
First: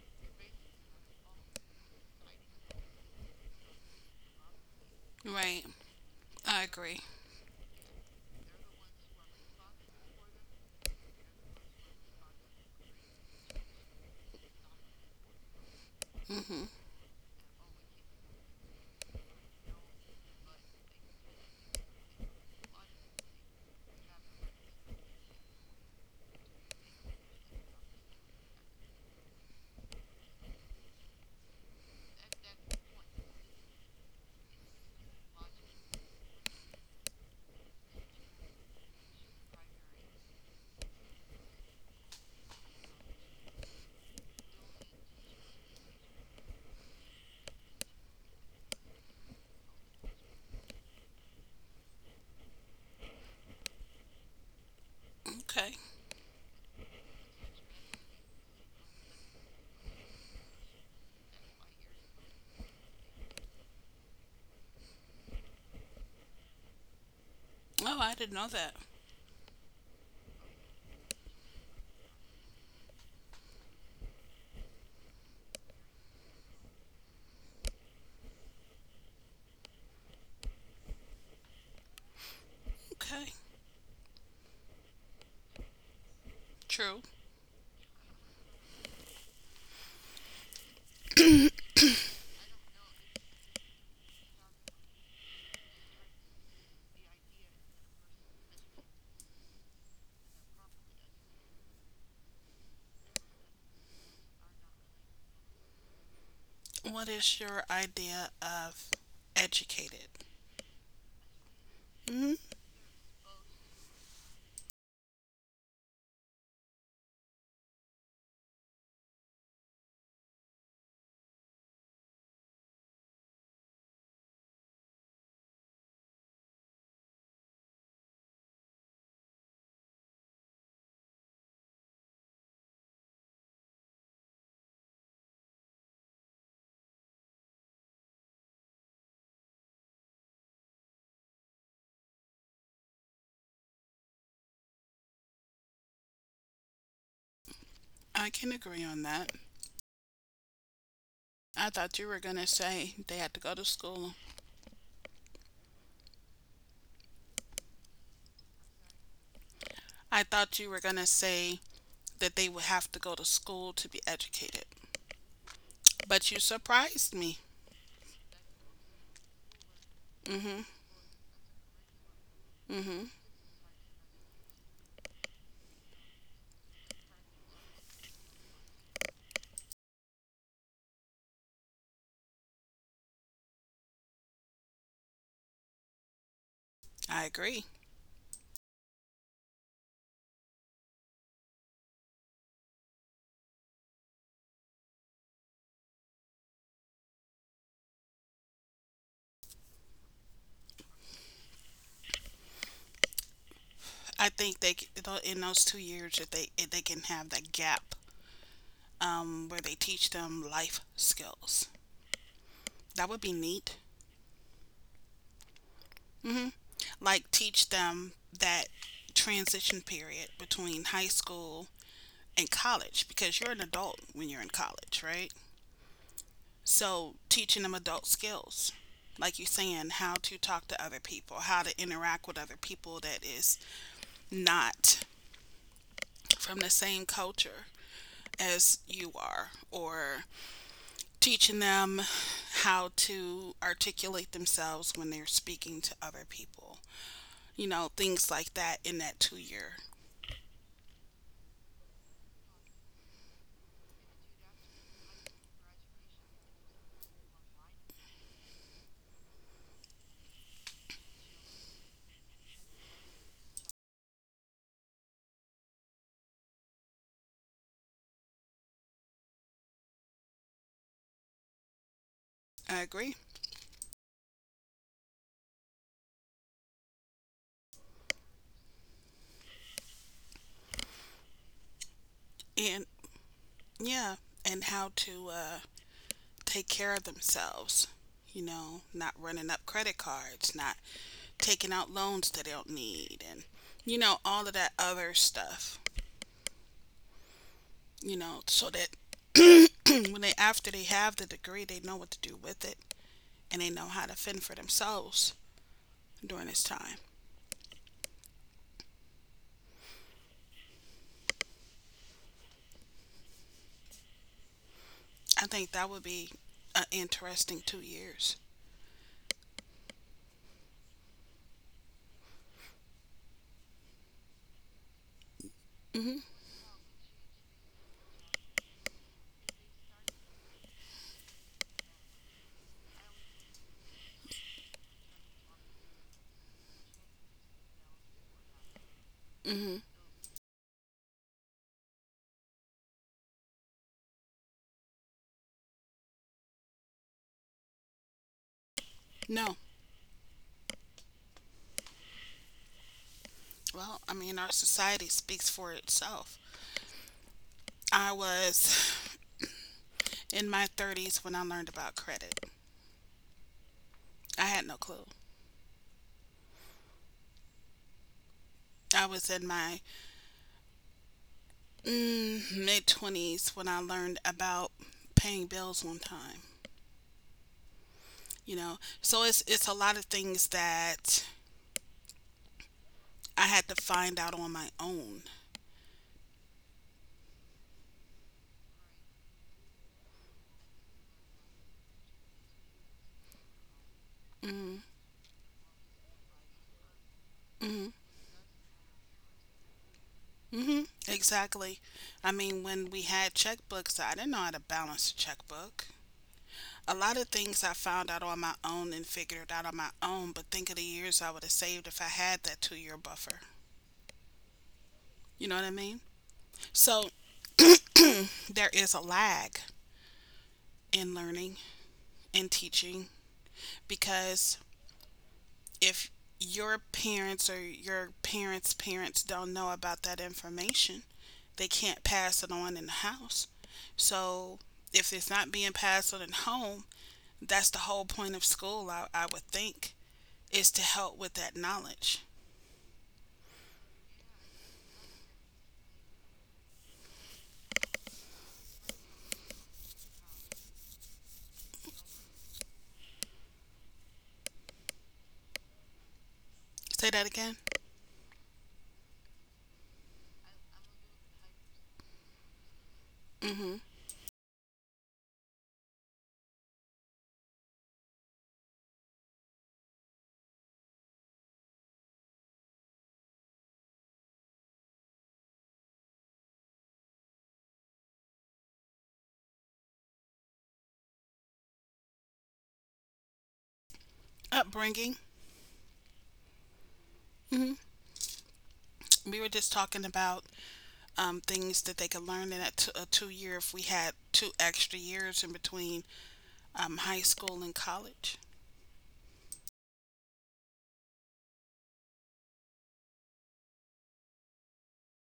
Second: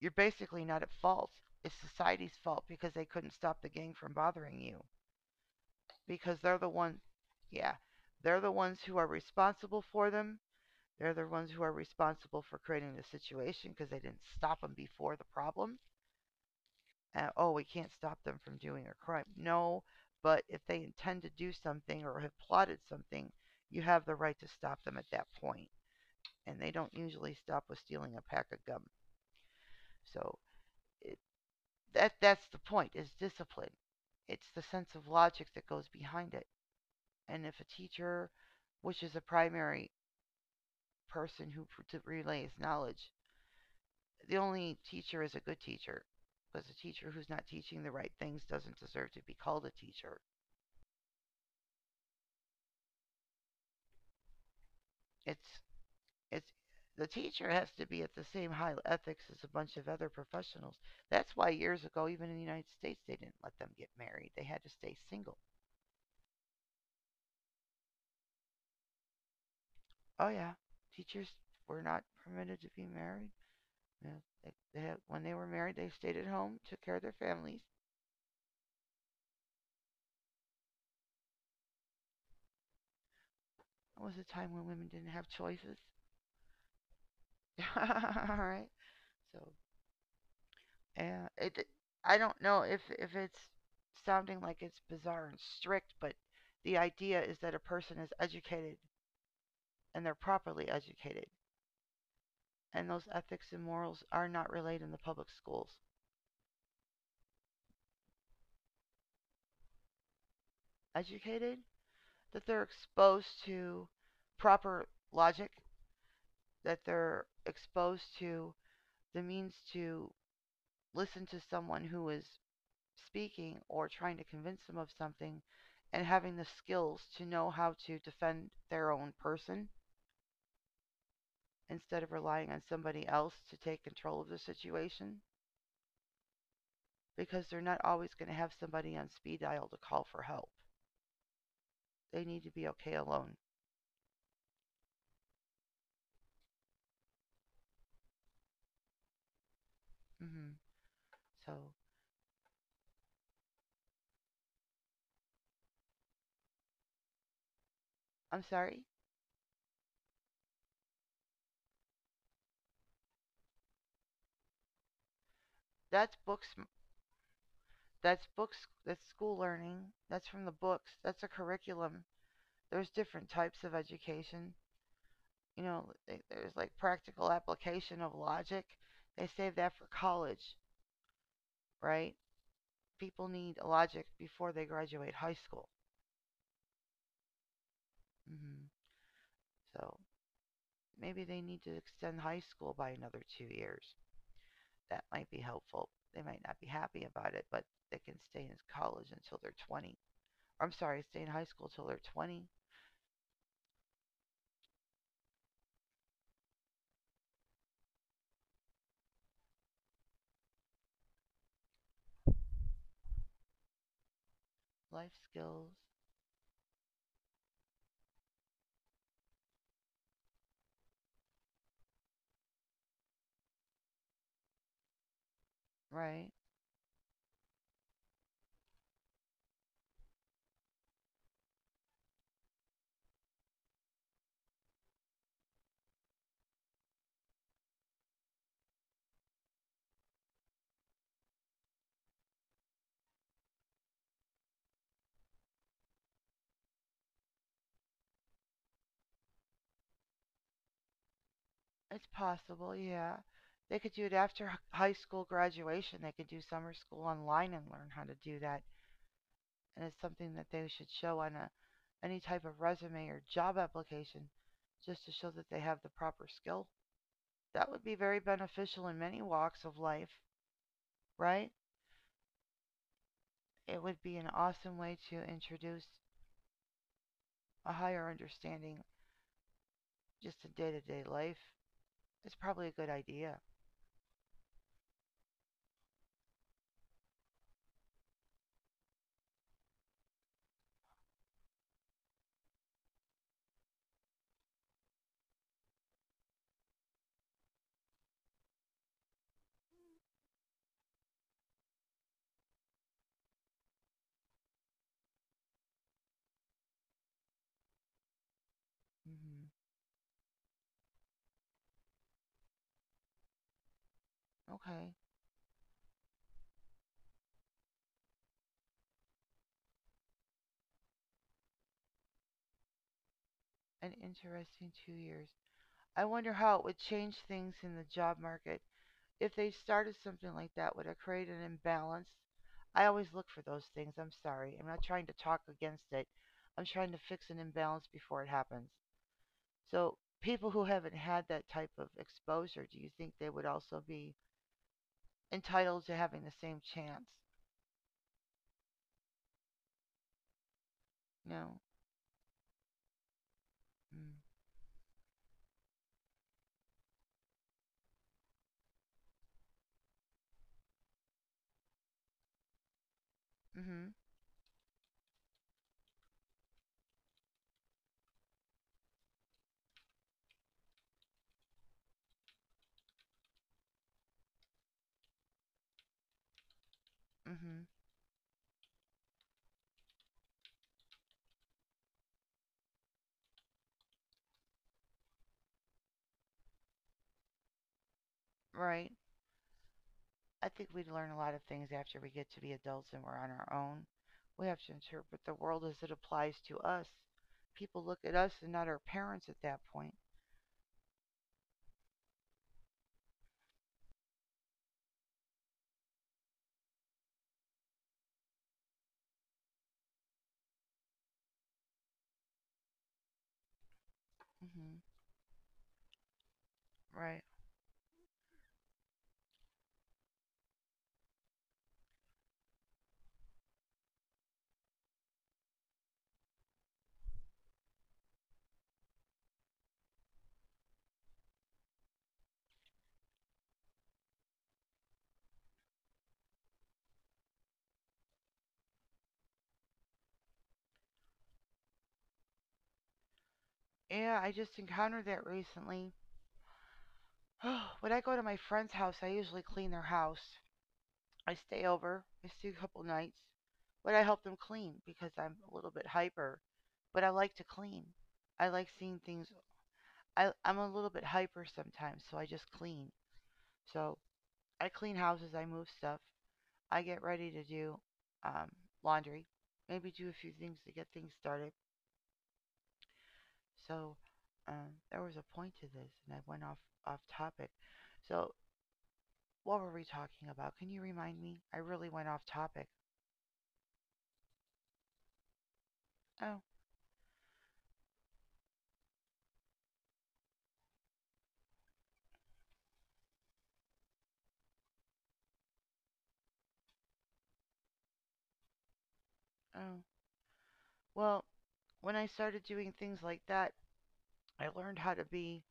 A: you're basically not at fault. It's society's fault because they couldn't stop the gang from bothering you.
B: Right.
A: Because they're
B: I
A: the ones,
B: agree.
A: yeah, they're the ones who are responsible for them. They're the ones who are responsible for creating the situation because they didn't stop them before the problem.
B: Mhm.
A: Oh, we can't stop them from doing a crime. No, but if they intend to do something or have plotted something, you have the right to stop them at that point. And they don't usually stop with stealing a pack of gum. So it, that's the point is discipline. It's the sense of logic that goes behind it. And if a teacher, which is a primary person to relays knowledge, the only teacher is a good teacher because a teacher who's not teaching the right things doesn't deserve to be called a teacher. It's
B: Okay.
A: It's the teacher has to be at the same high ethics as a bunch of other professionals. That's why years ago, even in the United States, they didn't let them get married. They had to stay single.
B: Oh, I didn't know that.
A: Oh yeah, teachers were not permitted to be married. Yeah, they had, when they were married, they stayed at home, took care of their families.
B: Okay.
A: It was a time when women didn't have choices.
B: True.
A: All right. So yeah, it. I don't know if it's sounding like it's bizarre and strict, but the idea is that a person is educated and they're properly educated, and those ethics and morals are not relayed in the public schools.
B: What is your idea of educated?
A: Educated,
B: Mhm.
A: that they're exposed to proper logic, that they're exposed to the means to listen to someone who is speaking or trying to convince them of something and having the skills to know how to defend their own person instead of relying on somebody else to take control of the situation because they're not always going to have somebody on speed dial to call for help. They need to be okay alone.
B: I can agree on that.
A: Hmm. So
B: I thought you were going to say they had to go to school.
A: I'm sorry.
B: I thought you were going to say that they would have to go to school to be educated.
A: That's
B: But you
A: books.
B: surprised me.
A: That's books. That's school learning. That's from the
B: Mhm.
A: books. That's a curriculum. There's
B: Mhm.
A: different types of education. You know, there's like practical application of logic. They save that for college, right? People need logic before they graduate high school.
B: I agree.
A: Hmm. So maybe they need to extend high school by another 2 years. That might be helpful. They might not be happy about it, but they can stay in college until they're 20. I'm sorry, stay in high school till they're 20.
B: I think they c- in those 2 years that they if they can have that gap where they teach them life skills. That would be neat.
A: Life skills,
B: Like teach them that transition period between high school and college because you're an adult when you're in college, right?
A: right?
B: So teaching them adult skills like you're saying, how to talk to other people, how to interact with other people that is not from the same culture as you are or teaching them how to articulate themselves when they're speaking to other people. You know, things like that in that 2 year.
A: It's possible, yeah. They could do it after high school graduation. They could do summer school online and learn how to do that. And it's something that they should show on a, any type of resume or job application just to show that they have the proper skill. That would be very beneficial in many walks of life, right?
B: I agree.
A: It would be an awesome way to introduce a higher understanding just in day to day life. It's probably a good
B: And
A: idea.
B: yeah, and how to take care of themselves. You know, not running up credit cards, not taking out loans they don't need, and you know, all of that other stuff. You know, so that when they after they have the degree, they know what to do with it and they know how to fend for themselves during this time.
A: Hmm. Okay.
B: I think that would be an interesting 2 years.
A: An interesting 2 years. I
B: Hmm.
A: wonder how it would change things in the job market if they started something like that. Would it create an imbalance? I always look for those things. I'm sorry. I'm not trying to talk against it. I'm trying to fix an imbalance before it happens.
B: Hmm.
A: So, people who haven't had that type of exposure, do you think they would also be entitled to having the same chance?
B: No,
A: No.
B: well,
A: Mm.
B: I mean, our society speaks for itself. I was in my 30s when I learned about credit.
A: Mhm.
B: I had no clue. I was in my mid 20s when I learned about paying bills one time.
A: mm Mhm.
B: You know, so it's a lot of things that I had to find out on my own.
A: Right. I think we learn a lot of things after we get to be adults and we're on our own. We have to interpret the world as it applies to us. People look at us and not our parents at that point.
B: Hmm. Exactly. I mean, when we had checkbooks, I didn't know how to balance a checkbook. A lot of things I found out on my own and figured out on my own, but think of the years I would have saved if I had that 2 year buffer.
A: Hmm.
B: You know what I mean? So
A: Right.
B: there is a lag in learning and teaching because if your parents or your parents' parents don't know about that information, they can't pass it on in the house. So if it's not being passed on at home, that's the whole point of school, I would think, is to help with that knowledge.
A: Yeah, I just encountered that recently. When I go to my friend's house, I usually clean their house. I stay over, I stay a couple nights, but I help them clean because I'm a little bit hyper. But I
B: Say that
A: like to
B: again.
A: clean. I like seeing things. I'm a little bit hyper sometimes, so I just clean.
B: Mm-hmm.
A: So I clean houses, I move stuff, I get ready to do um, laundry, maybe do a few things to get things started. So there was a point to this, and I went off topic. So what were we talking about? Can you remind me? I really went off topic.
B: Upbringing.
A: Oh,
B: Mm-hmm. We were just talking about things that they could learn in a 2-year if we had two extra years in between high school and college.
A: oh. Well, when I started doing things like that, I learned how to be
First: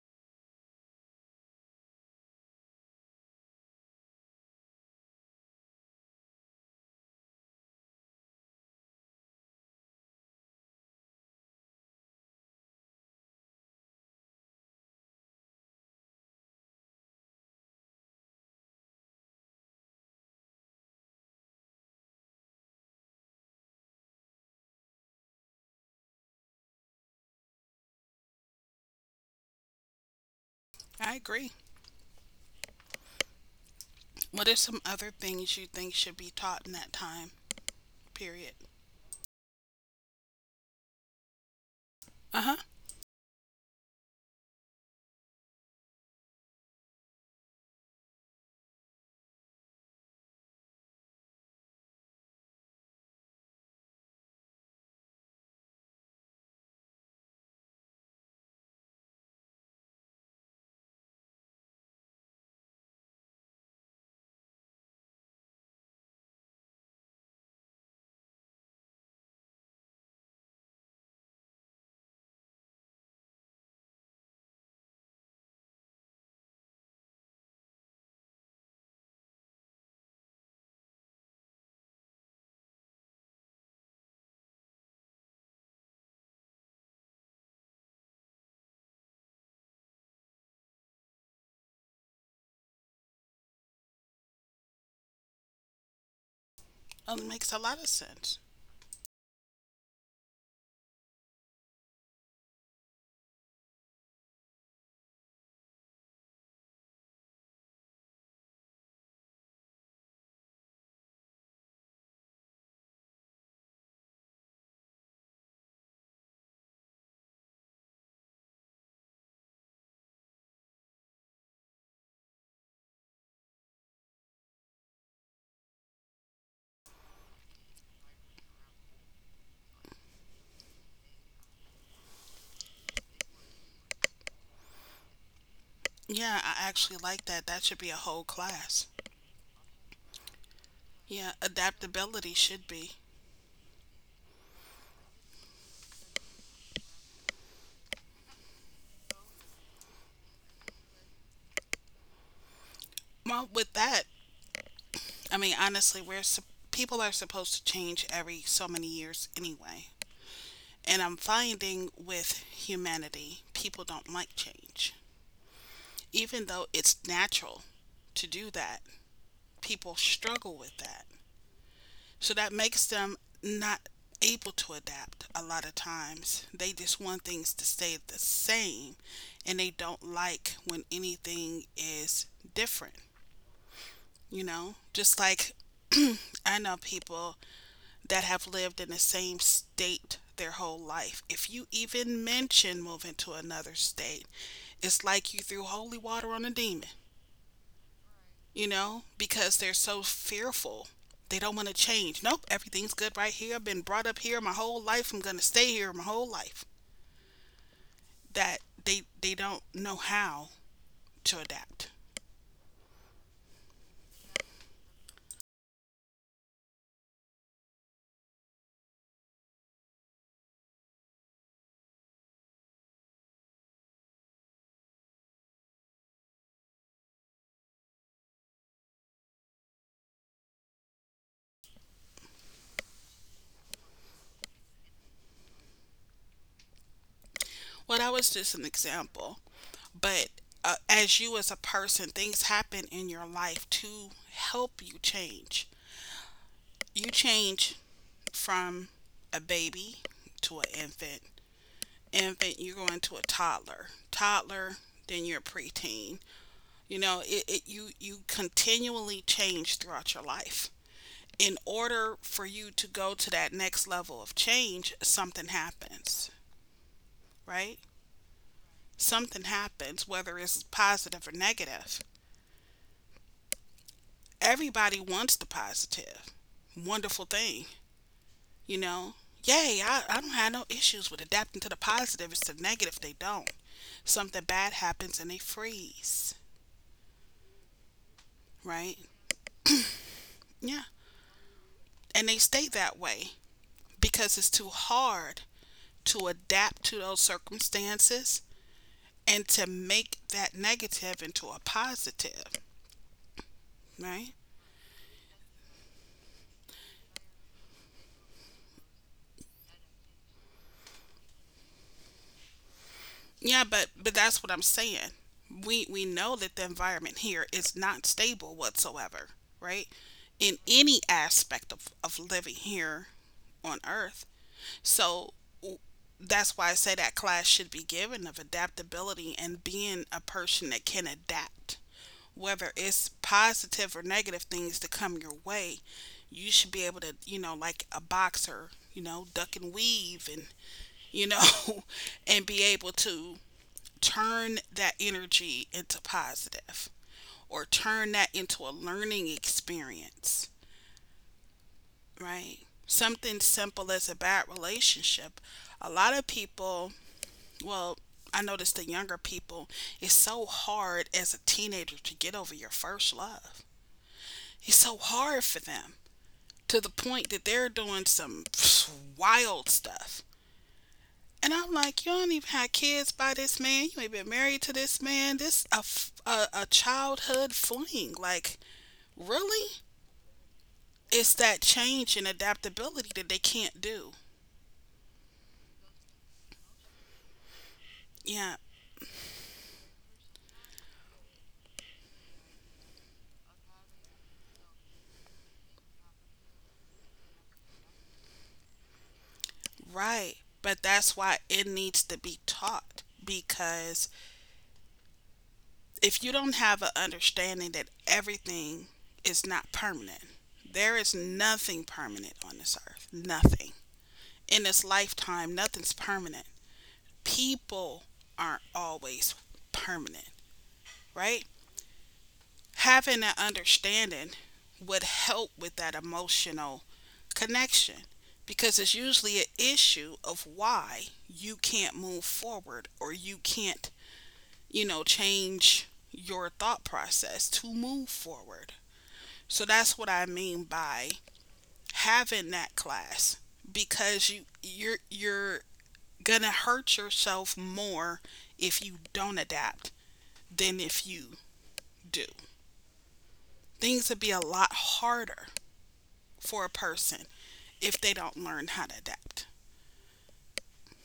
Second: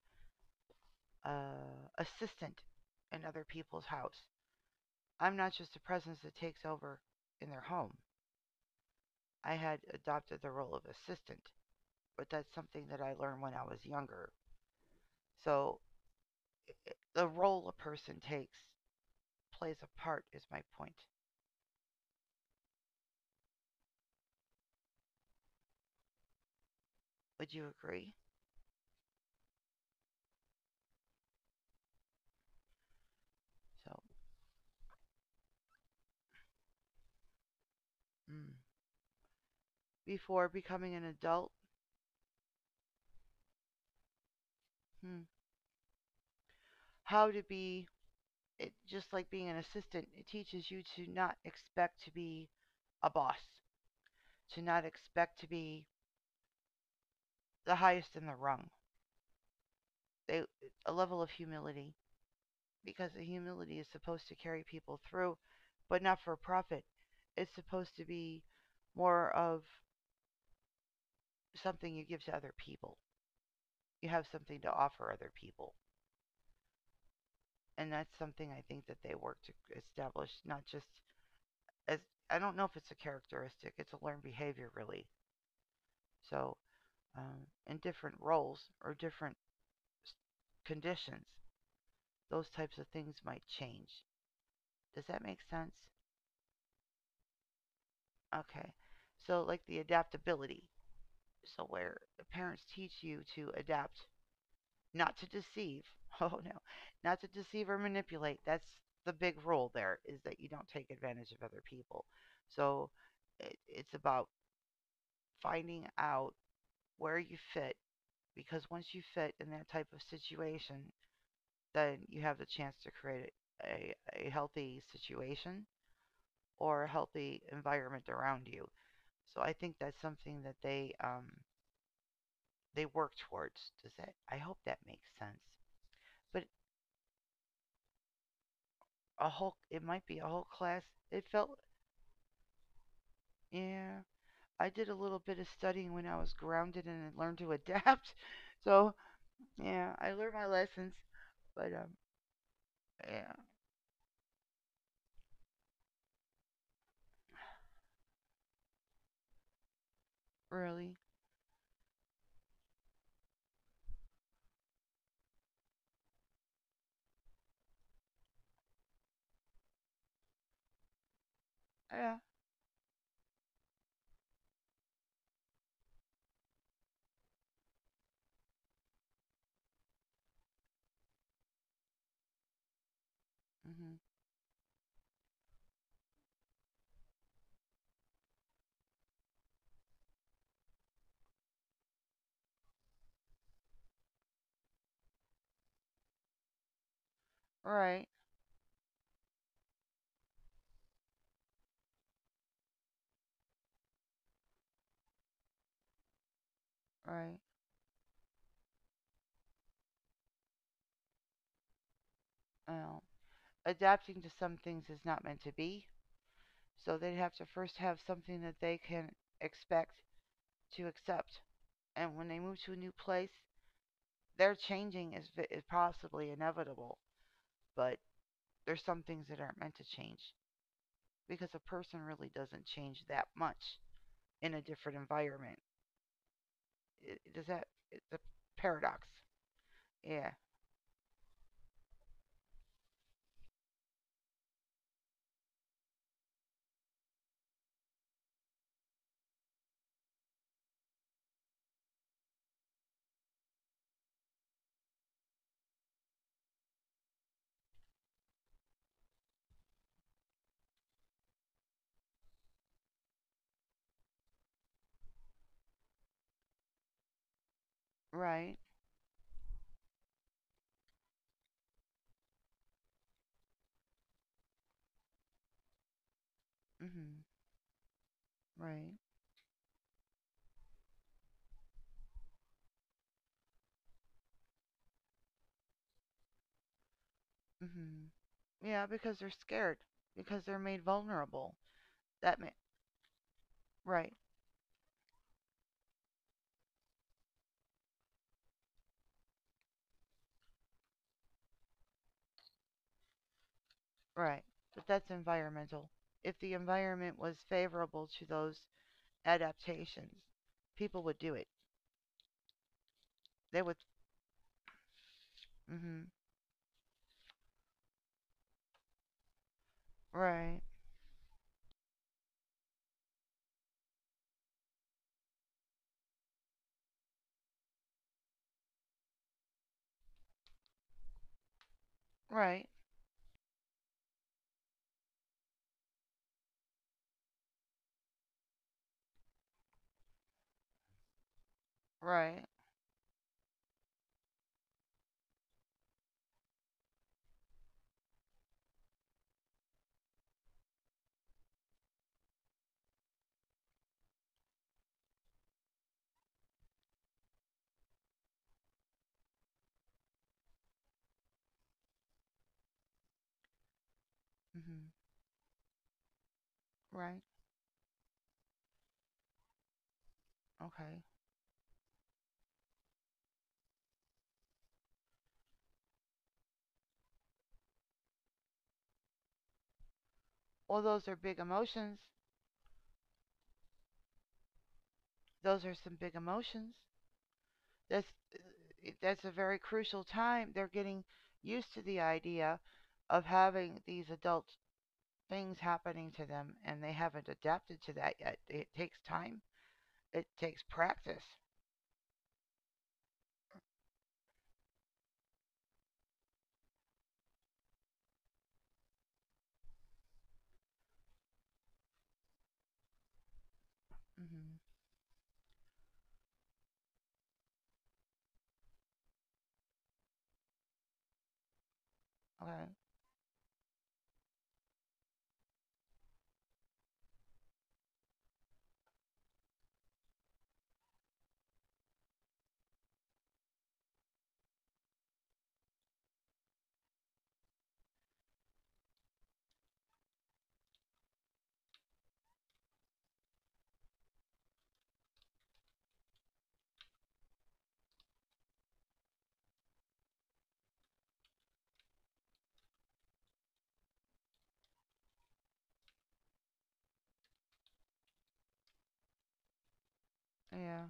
A: uh, assistant in other people's house. I'm not just a presence that takes over in their home. I had adopted the role of assistant. But that's something that I learned when I was younger. So the role a person takes plays a part, is my point. Would you agree?
B: I agree.
A: So,
B: What are some other things you think should be taught in that time
A: mm.
B: period?
A: before becoming an adult,
B: Uh huh.
A: hmm, how to be, just like being an assistant, it teaches you to not expect to be a boss, to not expect to be the highest in the rung. They, a level of humility, because the humility is supposed to carry people through, but not for profit. It's supposed to be more of something you give to other people. You have something to offer other people. And that's something I think that they work to establish, not just as I don't know if it's a characteristic, it's a learned behavior, really. So, in different roles or different conditions, those types of things might change. Does that make sense?
B: Oh, it makes a lot of sense.
A: Okay. So, like the adaptability. So, where the parents teach you to adapt not to deceive. Oh no, not to deceive or manipulate. That's the big rule there is that you don't take advantage of other people. So it's about finding out where you fit because once you fit in that type of situation, then you have the chance to create a healthy situation or a healthy environment around you. So I think that's something that they work towards. Does that? I hope that makes sense.
B: Yeah,
A: But
B: I actually like that. That should be a whole class.
A: a whole it might be a whole class. It
B: Yeah,
A: felt
B: adaptability should be.
A: Yeah, I did a little bit of studying when I was grounded and learned to adapt. So yeah, I learned my lessons. But yeah.
B: Well, with that, I mean, honestly, people are supposed to change every so many years anyway.
A: Really?
B: And I'm finding with humanity, people don't like change. Even though it's natural to do that, people struggle with that.
A: Yeah.
B: So that makes them not able to adapt a lot of times. They just want things to stay the same, and they don't like when anything is different,
A: Hmm.
B: you know? Just like I know people that have lived in the same state their whole life. If you even mention moving to another state, it's like you threw holy water on a demon.
A: Right.
B: Because they're so fearful. They don't want to change. Nope, everything's good right here. I've been brought up here my whole life. I'm going to stay here my whole life.
A: Right.
B: That they don't know how to adapt.
A: Well, adapting to some things is not meant to be, so they'd have to first have something that they can expect to accept, and when they move to a new place, their changing is possibly inevitable. But there's some things that aren't meant to change because a person really doesn't change that much in a different environment. Does that?
B: Well, that
A: It's a
B: was just an
A: paradox.
B: example, but
A: Yeah.
B: as you as a person, things happen in your life to help you change. You change from a baby to an infant. Infant, you go into a toddler. Toddler, then you're a preteen. You know, it you continually change throughout your life. In order for you to go to that next level of change, something happens, right?
A: Right.
B: Something happens, whether it's positive or negative. Everybody wants the positive. Wonderful
A: Mhm.
B: thing, you
A: Right.
B: know. Yay, I don't have no issues with adapting to the positive. It's the negative they don't. Something bad happens and they freeze,
A: Mhm. Yeah,
B: right?
A: because they're scared because they're
B: Yeah.
A: made vulnerable.
B: And they
A: That ma-
B: stay that way
A: right.
B: because it's too hard to adapt to those circumstances and to make that negative into a positive, right?
A: Right. But that's environmental. If the environment was favorable to those adaptations, people would do it.
B: Yeah,
A: They would.
B: but that's what I'm saying. We
A: Mhm.
B: know that the environment here is not stable whatsoever, right? In
A: Right.
B: any aspect of living here on earth. So w- that's why I say that class should be given of adaptability and being a person that can adapt, whether
A: Right.
B: it's positive or negative things to come your way. You should be able to, like a boxer, duck and weave and, you know, and
A: Right.
B: be able to turn that energy into positive, or turn that into a learning experience, right? Something simple as a bad relationship. A lot of people, well, I notice the younger people, it's so hard as a teenager to get over your first love. It's so
A: Mhm.
B: hard for them to the point
A: Right.
B: that they're doing some wild stuff.
A: Okay.
B: And I'm like, you don't even have kids by this man. You ain't been married to this man. This a childhood fling. Like, really?
A: Well, those are
B: It's
A: big
B: that
A: emotions.
B: change and adaptability that they can't do.
A: Those are some big emotions. That's
B: Yeah,
A: that's a very crucial time. They're getting used to the idea of having these adult things happening to them, and they haven't adapted to that yet. It takes time.
B: right.
A: It takes
B: But that's why
A: practice.
B: it needs to be taught, because if you don't have an understanding that everything is not permanent, there is nothing permanent on this earth. Nothing. In
A: Hmm.
B: this lifetime, nothing's permanent. People aren't always permanent, right?
A: Okay.
B: Having an understanding would help with that emotional connection, because it's usually an issue of why you can't move forward, or you can't, change your thought process to move forward. So that's what I mean by having that class, because you're going to hurt yourself more if you don't adapt than if you do. Things would be a lot harder for a person if they don't learn how to adapt.
A: Yeah.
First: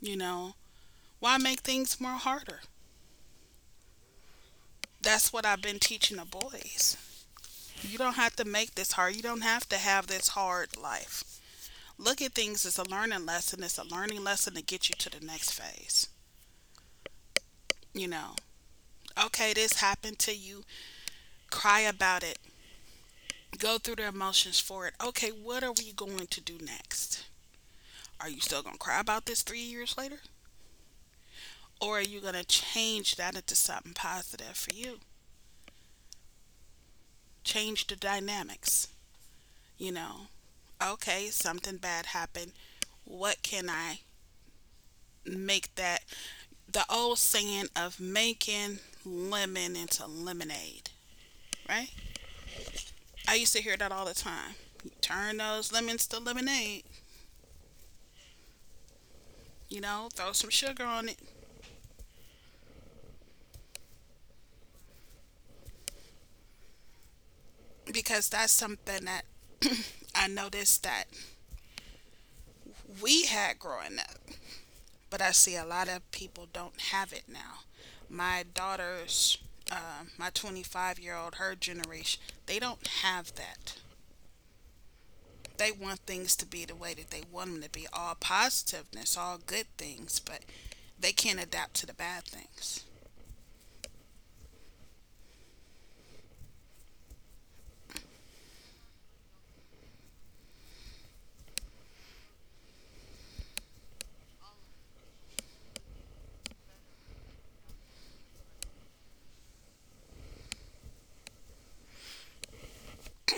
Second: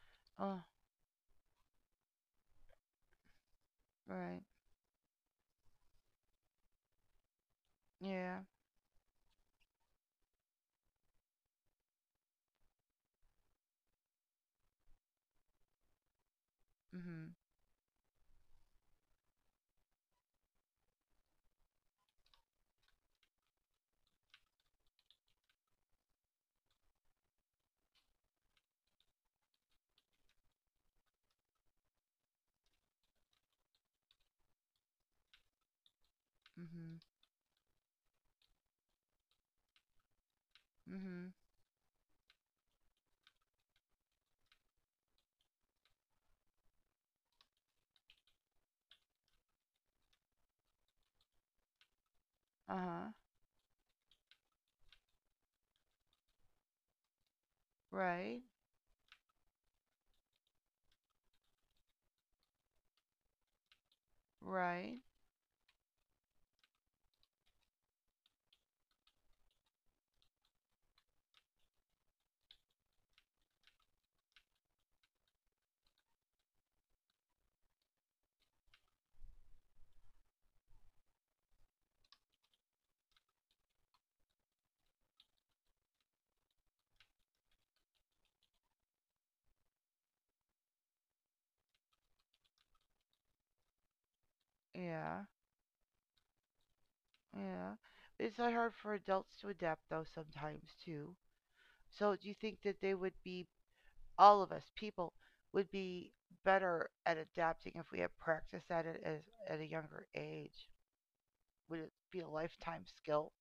B: You know,
A: Oh,
B: why make things more harder?
A: right.
B: That's what I've been teaching the boys. You don't have
A: Yeah.
B: to make this hard. You don't have to have this hard life. Look at things as a learning lesson. It's a learning lesson to get you to the next phase.
A: Mhm.
B: You know, okay, this happened to you. Cry about it. Go through the emotions for it. Okay, what are we going to do next? Are you still going to cry about this 3 years later? Or are you going to change that into something positive for you?
A: Mhm.
B: Change the dynamics, you know? Okay,
A: Mhm.
B: something bad happened. What can I make that? The old saying of making lemon into lemonade, right?
A: Uh huh.
B: I used to hear that all the time. Turn those lemons to lemonade,
A: Right.
B: throw some sugar on it,
A: Right.
B: because that's something that I noticed that we had growing up, but I see a lot of people don't have it now. My daughter's, my 25-year-old, her generation, they don't have that. They want things to be the way that they want them to be, all positiveness, all good things, but they can't adapt to the bad things.
A: Yeah. Yeah. It's not hard for adults to adapt though sometimes too. So do you think that they would be all of us people would be better at adapting if we had practiced at it at a younger age. Would it be a lifetime skill?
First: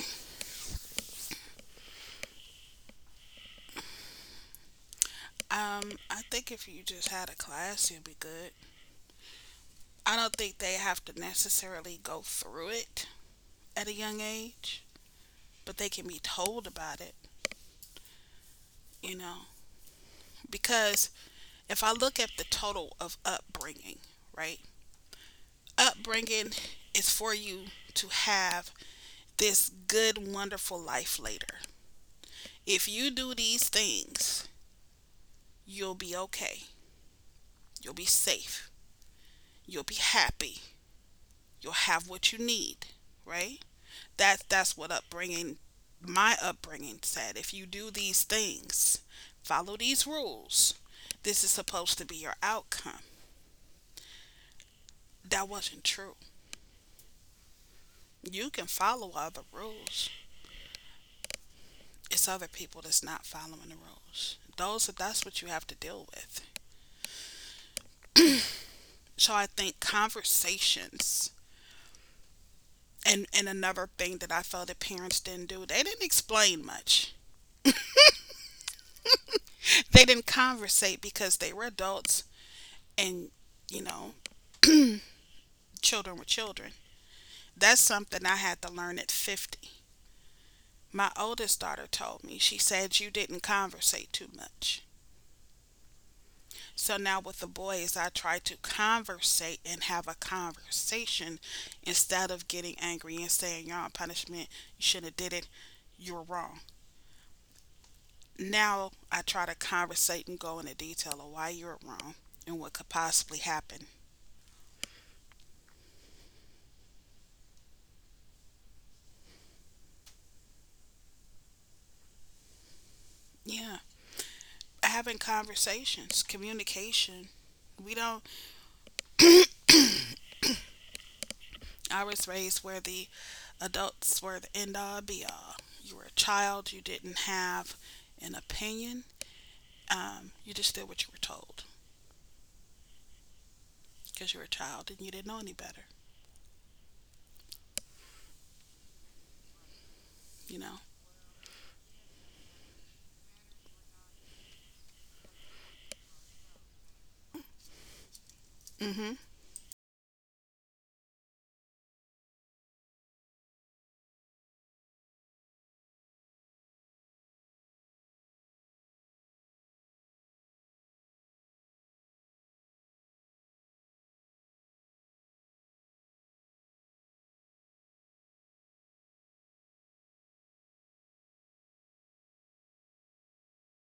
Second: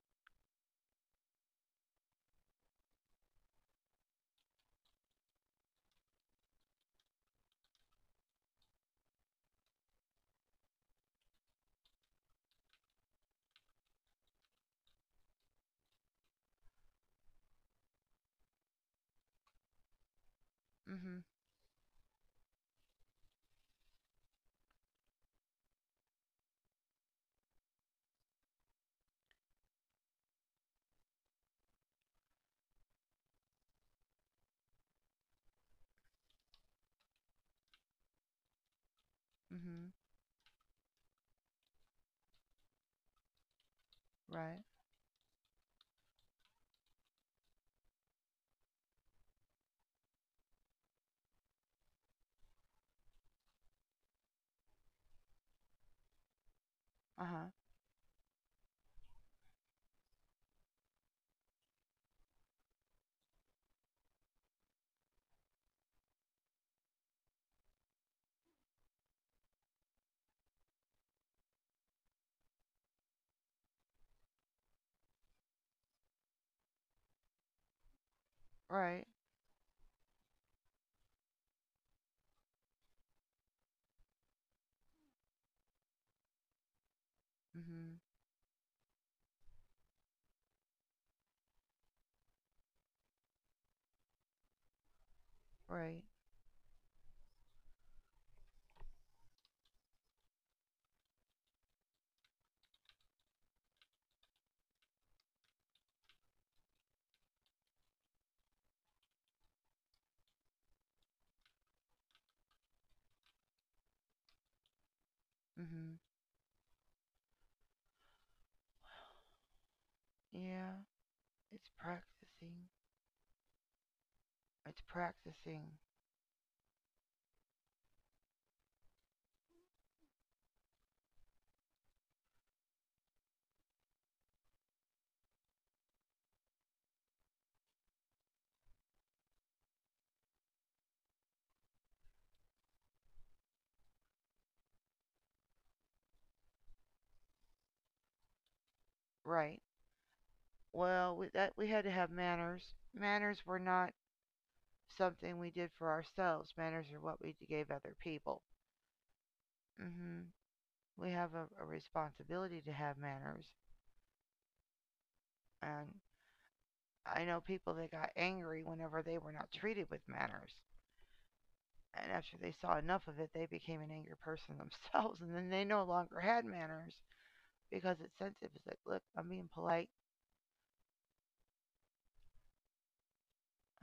B: I think if you just had a class, you'd be good. I don't think they have to necessarily go through it at a young age, but they can be told about it, you know,
A: Mm
B: because
A: Mhm.
B: if I look at the total of upbringing, right? Upbringing is for you to have this good, wonderful life later. If you do these things, you'll be okay. You'll be safe.
A: mm
B: You'll
A: Mhm.
B: be happy. You'll have what you need, right? That
A: Right.
B: that's what upbringing my upbringing said. If you do these things, follow these rules, this is supposed to be your outcome. That wasn't true.
A: Uh-huh.
B: You can follow other rules. It's other people that's not following the rules. Those, that's what you have to deal with. So I think conversations and another thing that I felt that parents didn't do, they didn't explain much.
A: Right.
B: They didn't conversate because they were adults, and you know, children were children.
A: mm
B: That's
A: Mhm.
B: something I had to learn at 50. My oldest daughter told me, she said, "You didn't conversate too much."
A: Right.
B: So now with the boys, I try to conversate and have a conversation instead of getting angry and saying, you're on punishment, you shouldn't have did it, you're wrong. Now I try to conversate and go into detail of why you're wrong and what could possibly happen.
A: mm Mhm. Yeah. It's practicing.
B: Yeah,
A: It's
B: having
A: practicing.
B: conversations, communication. We don't. I was raised where the adults were the end all be all. You were a child. You didn't have an opinion. You just did what you were told, because you were a child and you didn't know any better,
A: Right.
B: you know?
A: Well, that we had to have manners. Manners were not something we did for ourselves. Manners are what we gave other people.
B: Mm-hmm.
A: Mm Mhm. We have a responsibility to have manners and I know people that got angry whenever they were not treated with manners. And after they saw enough of it, they became an angry person themselves. And then they no longer had manners because it's sensitive. It's like, look, I'm being polite.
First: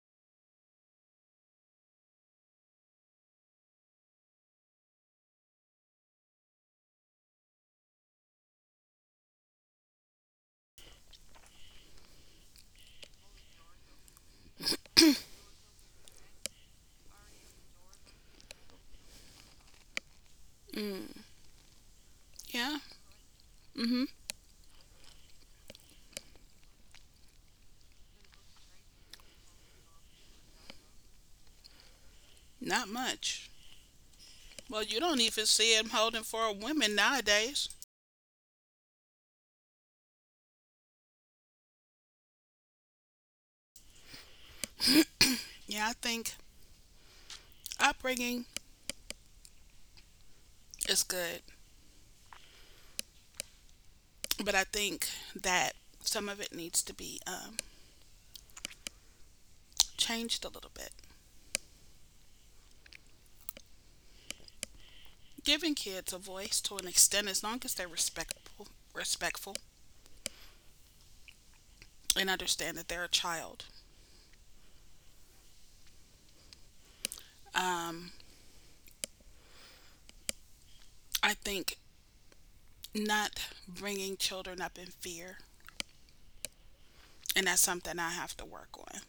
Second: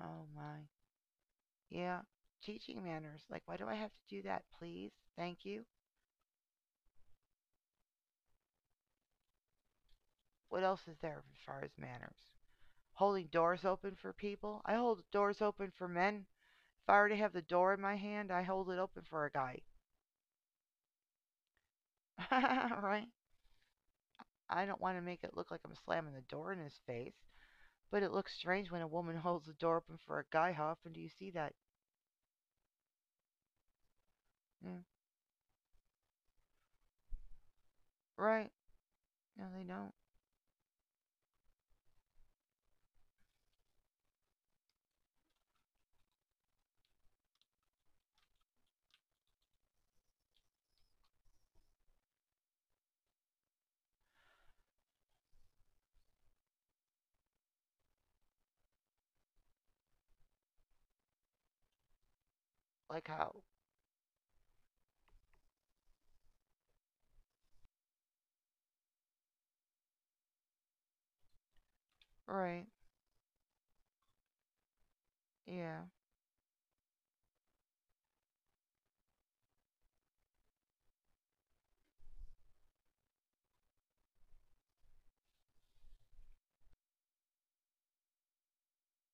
A: Oh my. Yeah. Teaching manners. Like, why do I have to do that, please? Thank you. What else is there as far as manners? Holding doors open for people. I hold doors open for men. If I already have the door in my hand, I hold it open for a guy.
B: Mm, yeah,
A: Right?
B: mm-hmm.
A: I don't want to make it look like I'm slamming the door in his face, but it looks strange when a woman holds the door open for a guy. How often do you see that?
B: Not much.
A: Mm,
B: Well, you don't even see him holding for women nowadays.
A: right. No, they don't.
B: Yeah, I think upbringing is good, but I think that some of it needs to be changed a little bit.
A: Like how?
B: Giving kids a voice to an extent, as long as they're respectful, and
A: Right.
B: understand that they're a child.
A: Yeah.
B: Um, I think not bringing children up in fear, and that's something I have to work on.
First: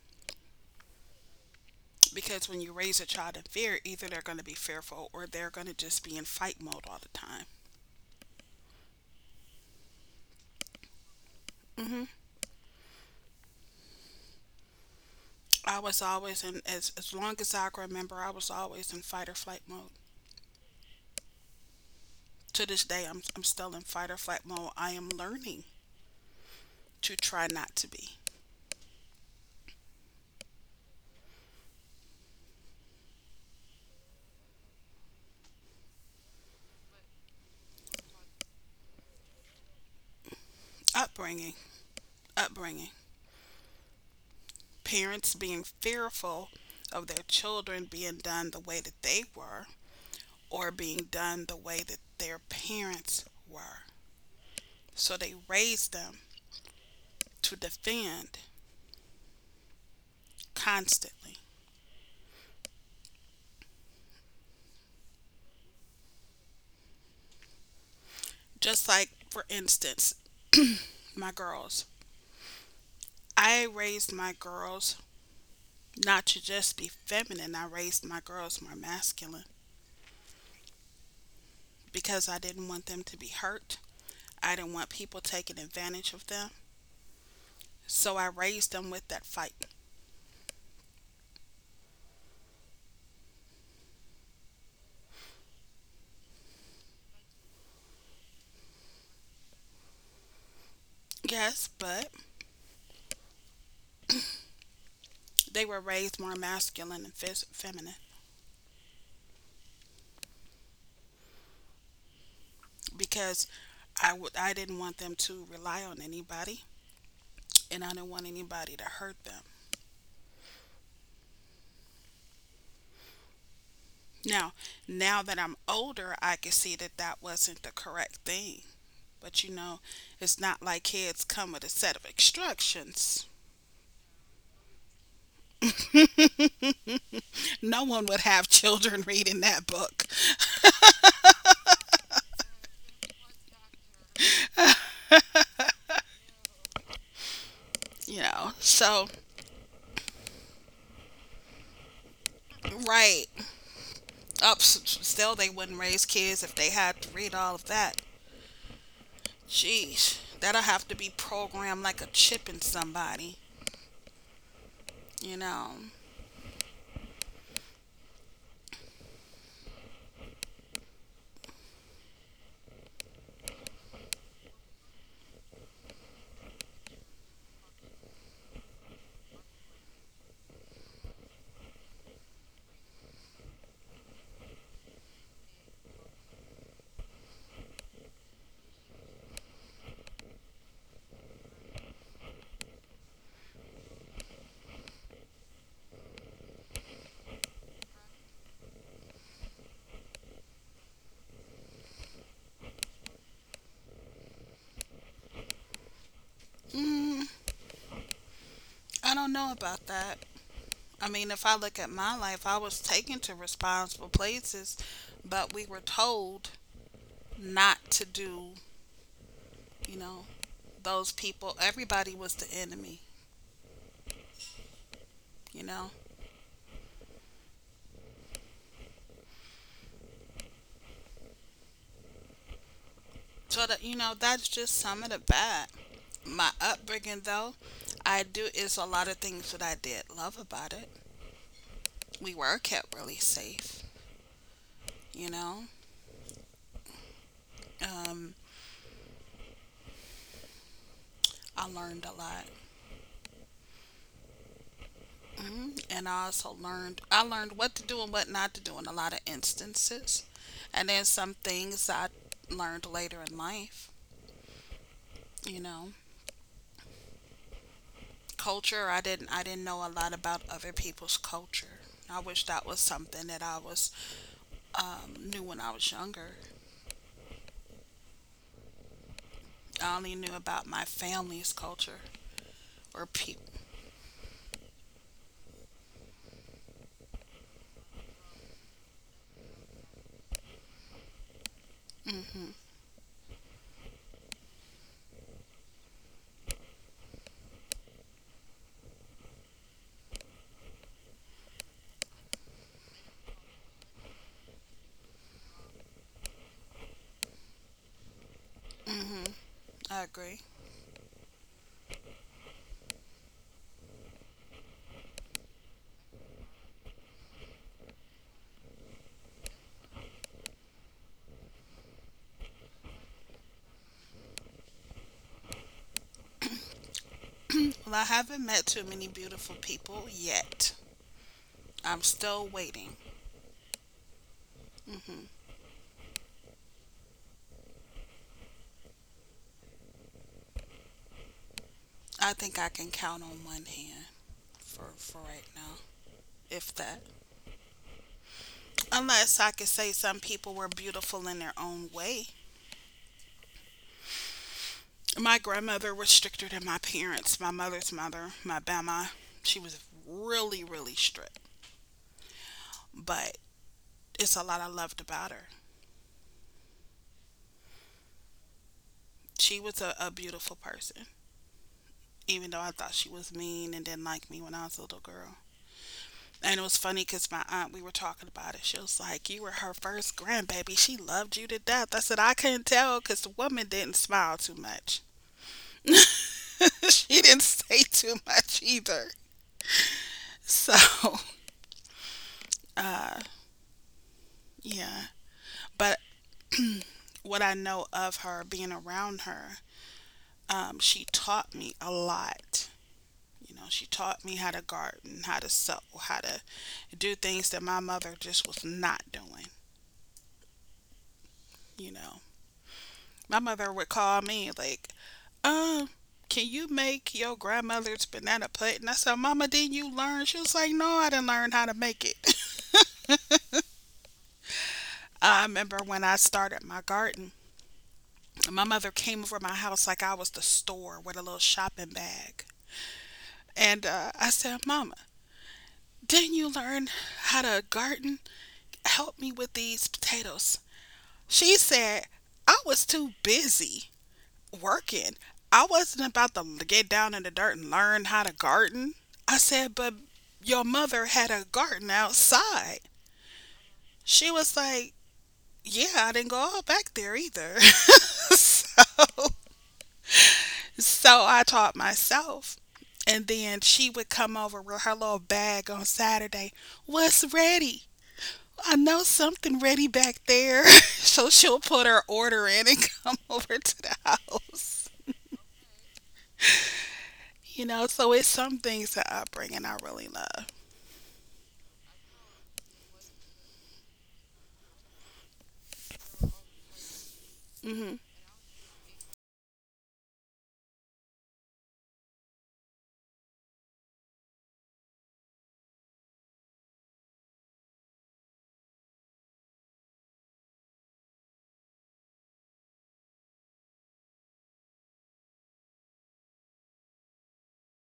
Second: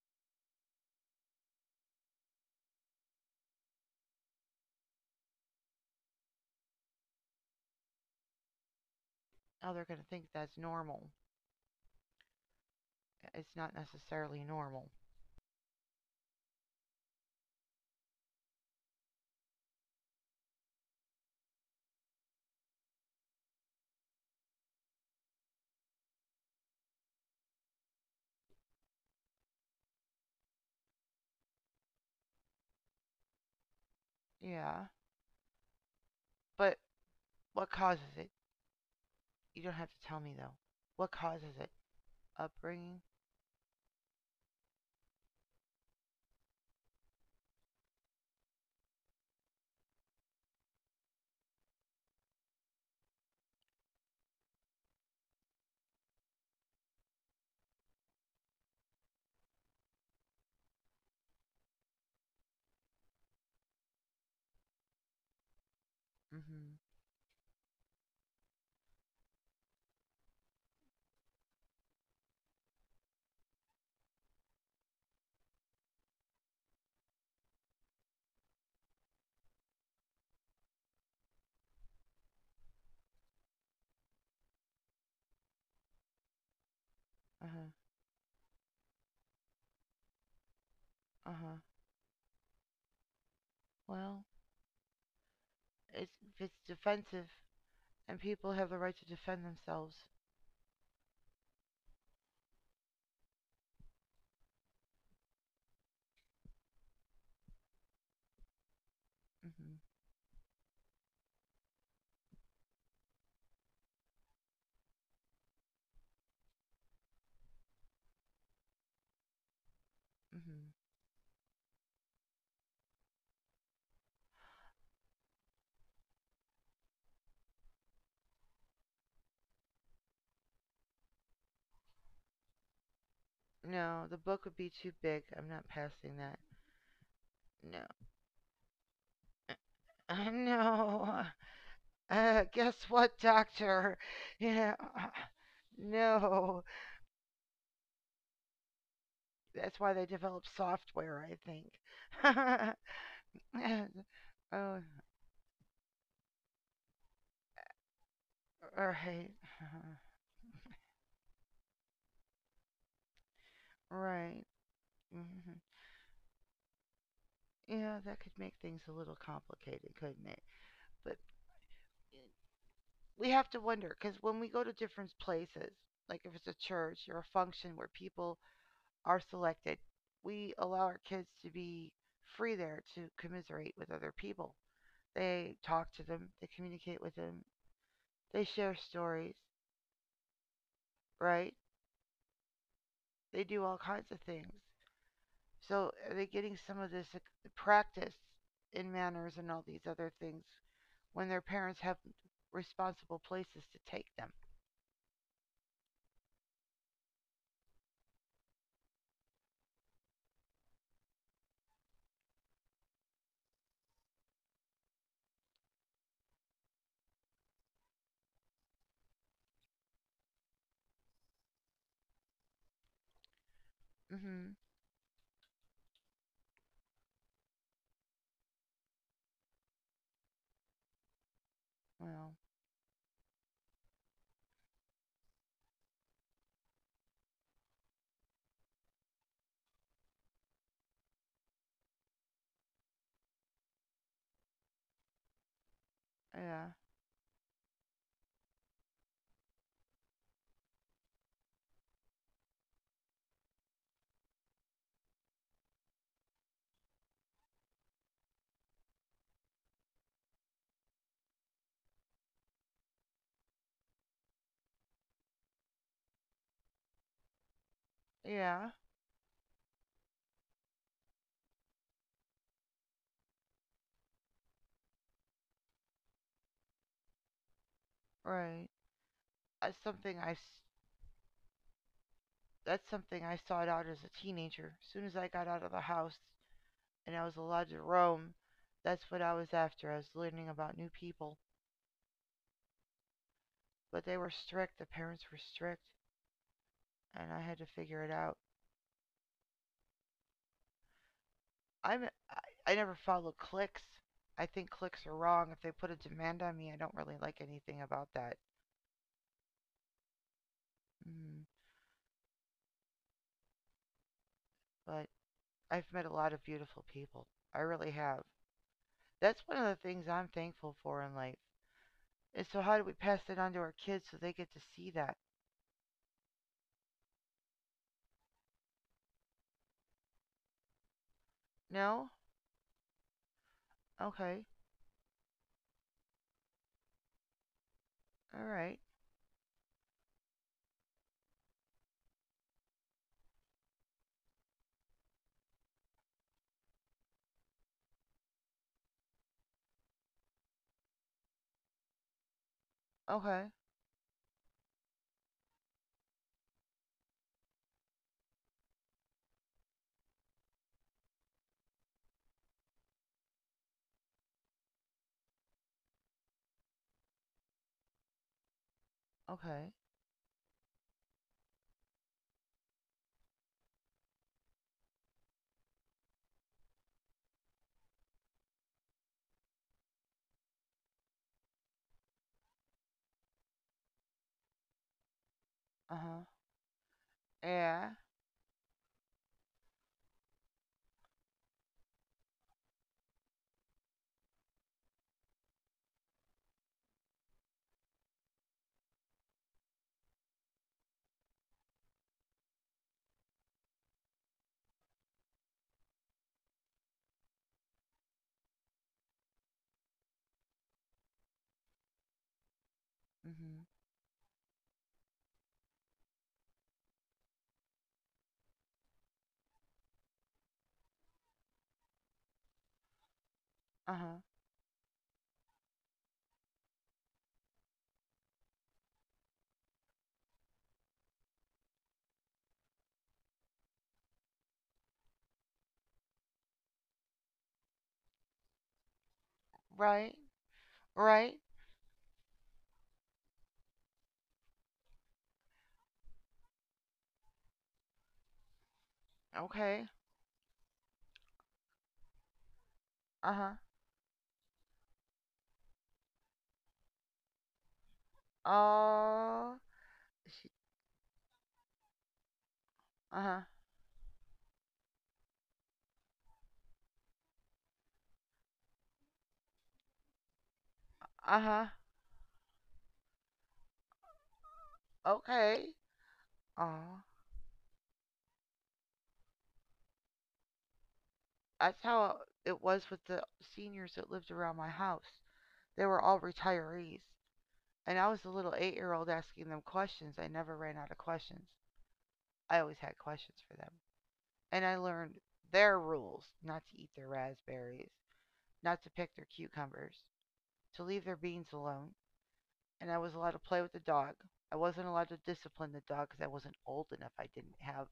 B: Because when you raise a child in fear, either they're going to be fearful or they're going to just be in fight mode all the time.
A: Now they're going to think that's normal. It's not necessarily normal.
B: I was always as long as I can remember, I was always in fight or flight mode. To this day, I'm still in fight or flight mode. I am learning to try not to be.
A: Yeah. But what causes it? You don't have to tell me, though. What
B: Upbringing,
A: causes it?
B: upbringing.
A: Upbringing?
B: Parents being fearful of their children being done the way that they were, or being done the way that their parents were. So they raise them to defend constantly.
A: Mm hmm.
B: Just like, for instance, my girls. I raised my girls not to just be feminine, I raised my girls more masculine because I didn't want them to be hurt. I didn't want people taking advantage of them.
A: Uh huh.
B: So I raised them with that fight.
A: Uh huh. Well, if it's defensive, and people have the right to defend themselves.
B: Yes, but they were raised more masculine and feminine,
A: Mm hmm.
B: because I didn't want them to rely on anybody, and I didn't want anybody to hurt them.
A: Mm hmm.
B: Now, now that I'm older, I can see that that wasn't the correct thing. But it's not like kids come with a set of instructions.
A: No, the book would be too big. I'm not passing that.
B: No
A: No.
B: one would have children reading that book,
A: No. Guess what, doctor? Yeah. No.
B: you know. So,
A: That's why they develop software, I think.
B: right up,
A: Oh,
B: still they wouldn't raise kids if they had to read all of that.
A: right.
B: Jeez, that'll have to be programmed like a chip in somebody,
A: Right.
B: you
A: Hmm.
B: know.
A: Yeah, that could make things a little complicated, couldn't it? But we have to wonder because when we go to different places, like if it's a church or a function where people are selected, we allow our kids to be free there to commiserate with other people. They talk to them, they communicate with them, they share stories, right? They do all kinds of things. So are they getting some of this practice in manners and all these other things when their parents have responsible places to take them?
B: Mm, I don't know about that. I mean, if I look at my life, I was taken to responsible places, but we were told not to do, you know, those people. Everybody was the enemy,
A: Mhm.
B: you know.
A: Well,
B: So that that's just some of the bad. My upbringing, though, I do is a lot of things that I did love about it. We were kept really safe, you know.
A: yeah.
B: Um, I learned a lot, hmm, and I learned what to do and what not to do in a lot of instances, and then some things I learned later in life, you know.
A: Yeah,
B: Culture. I didn't know a lot about other people's culture. I wish that was something that I was knew when I was younger.
A: right. That's
B: I only
A: something
B: knew
A: I.
B: about my family's culture
A: that's
B: or
A: something I
B: people.
A: sought out as a teenager. As soon as I got out of the house, and I was allowed to roam, that's what I was after. I was learning about new people.
B: Hmm.
A: But they were strict. The parents were strict, and I had to figure it out. I'm, I never follow clicks. I think clicks are wrong. If they put a demand on me, I don't really like anything about that.
B: Hmm. I agree.
A: Mm, but I've met a lot of beautiful people. I really have. That's one of the things I'm thankful for in life. And so, how do we pass it on to our kids so they get to see that?
B: Well, I haven't met too many beautiful people yet. I'm
A: No?
B: still waiting.
A: Okay.
B: Hmm.
A: All right.
B: I think I can count on one hand for right now, if that. Unless I could say some people were beautiful in their own way.
A: Okay.
B: My grandmother was stricter than my parents. My mother's mother, my Bama, she was really, really strict. But it's a lot I loved about her. She
A: Okay.
B: was a beautiful person, even though I thought she was mean and didn't like me when I was a little girl. And it was funny because my aunt, we were talking about it. She was like, "You were her first grandbaby. She loved you to death." I said, "I couldn't tell, because the woman didn't smile too much."
A: Uh huh.
B: She didn't say
A: Yeah.
B: too much either. So, yeah. But what I know of her, being around her, she taught me a lot. You know, she taught me how to garden, how to sew, how to do things that my mother just was not doing. You know, my
A: Mhm.
B: mother would call me like, "Uh, can you make your grandmother's banana pudding?" I said, "Mama, didn't you learn?" She was like, "No, I didn't learn how to make it."
A: Uh huh.
B: I remember when I started my garden, my mother came over my house like I was the store with a little shopping bag. And I said, "Mama, didn't you learn how to garden? Help me with these
A: Right.
B: potatoes."
A: Right.
B: She said, "I was too busy working. I wasn't about to get down in the dirt and learn how to garden." I said,
A: Okay.
B: "But your mother had a garden outside."
A: Uh huh.
B: She was like, "Yeah, I didn't go all back there either." So,
A: Oh. She.
B: so I taught myself. And
A: Uh huh.
B: then she would come over with her little bag on Saturday. "What's ready? I know something ready back there." So
A: Uh
B: she'll
A: huh.
B: put her order in and come over to the house.
A: Okay. Oh.
B: You know, so it's some things that upbringing I really love.
A: That's how it was with the seniors that lived around my house. They were all retirees,
B: Hmm.
A: and I was the little 8-year-old asking them questions. I never ran out of questions. I always had questions for them, and I learned their rules: not to eat their raspberries, not to pick their cucumbers, to leave their beans alone, and I was allowed to play with the dog. I wasn't allowed to discipline the dog because I wasn't old enough. I didn't have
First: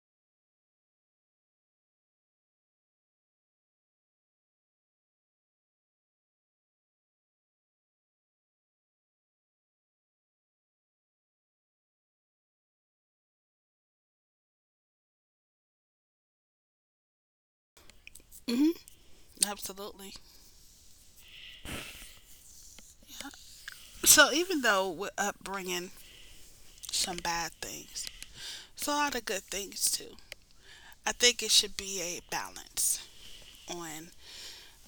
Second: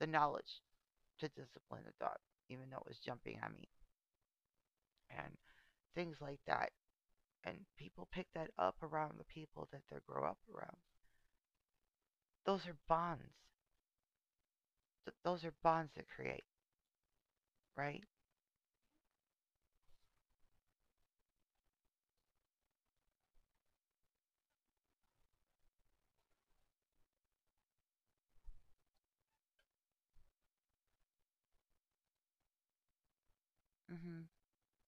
A: the knowledge to discipline the dog, even though it was jumping on me and things like that. And people pick that up around the people that they grow up around. Those are bonds. Those are bonds that create, right?
B: Hmm. Absolutely. So even though with upbringing, some bad things, it's a lot of good things too. I think it should be a balance on.
A: Mm-hmm.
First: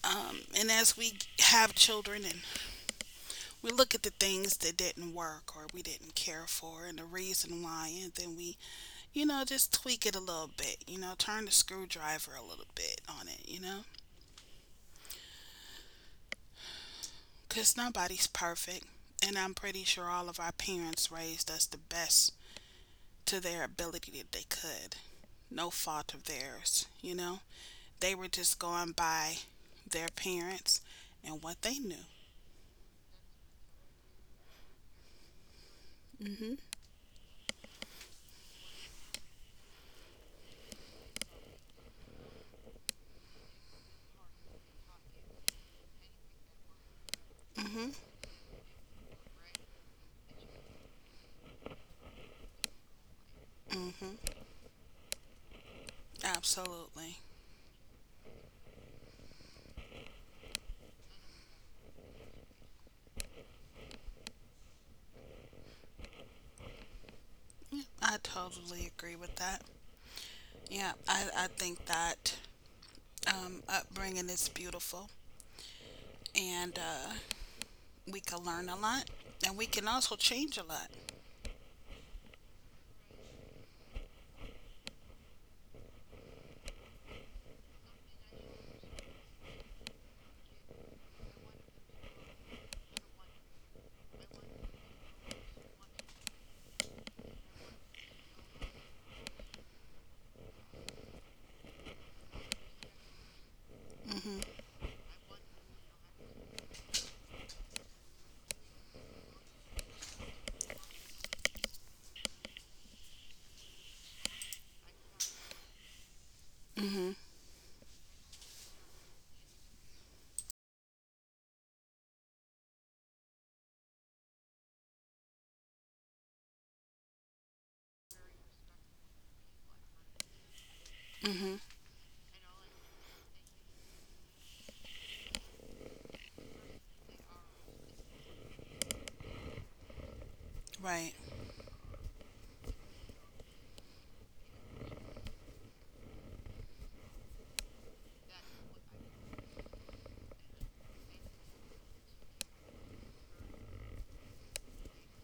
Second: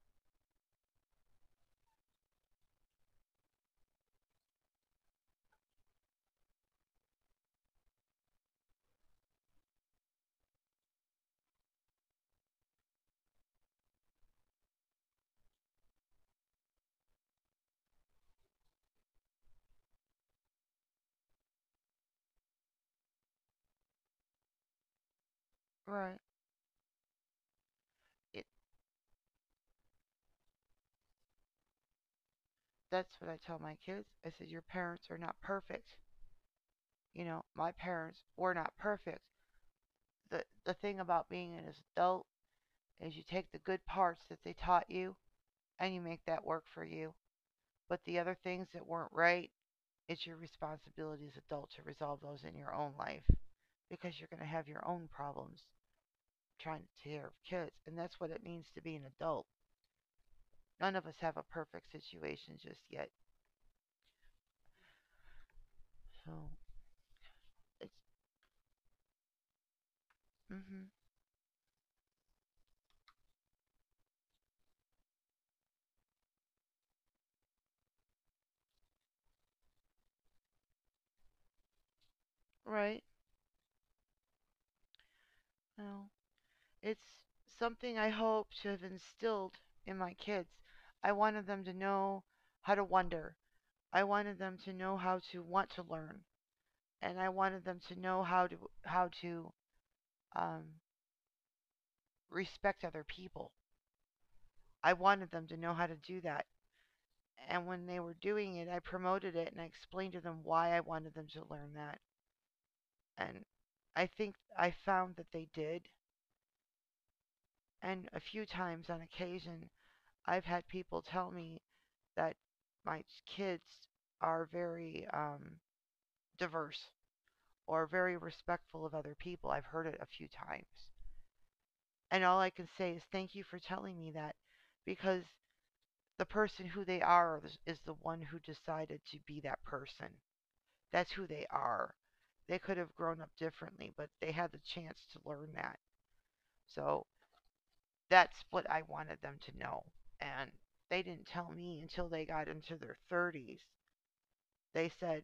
B: And as we have children and we look at the things that didn't work or we didn't care for and the reason why, and then we, you know, just tweak it a little bit, you know, turn the screwdriver a little bit on it, you know? Because nobody's perfect, and I'm pretty sure all of our parents raised us the best to their ability that they could. No fault
A: Right.
B: of theirs, you know? They were
A: It,
B: just going by their parents and what they knew.
A: that's what I tell my kids. I said, your parents are not perfect.
B: Hmm.
A: You know, my parents were not perfect. The thing about being an adult is you take the good parts that they taught you and you make that work for you.
B: Mhm.
A: But the other things that weren't right, it's your responsibility as an adult to resolve those in your own life because
B: Mhm.
A: you're going to have your own problems trying to take
B: Absolutely.
A: care of kids. And that's what it means to be an adult. None of us have a perfect situation just yet. So
B: Yeah,
A: it's
B: I totally agree with that.
A: hmm
B: Yeah, I think that upbringing is beautiful and we can learn a lot and we can also change a lot.
A: Right. No, it's something I hope to have instilled in my kids. I wanted them to know how to wonder. I wanted them to know how to want to learn. And I wanted them to know how to how to um, respect other people.
B: Mhm.
A: I wanted them to know how to do that. And when they were doing it, I promoted it and I explained to them why I wanted them to learn that. And I think I found that they did.
B: Mhm.
A: And a few times on occasion, I've had people tell me that my kids are very diverse or very respectful of other people. I've heard it a few times.
B: Mhm.
A: And all I can say is thank you for telling me that because the person who they are is- the one who decided to be that person. That's
B: Right.
A: who they are. They could have grown up differently, but they had the chance to learn that. So that's what I wanted them to know. And they didn't tell me until they got into their 30s. They said,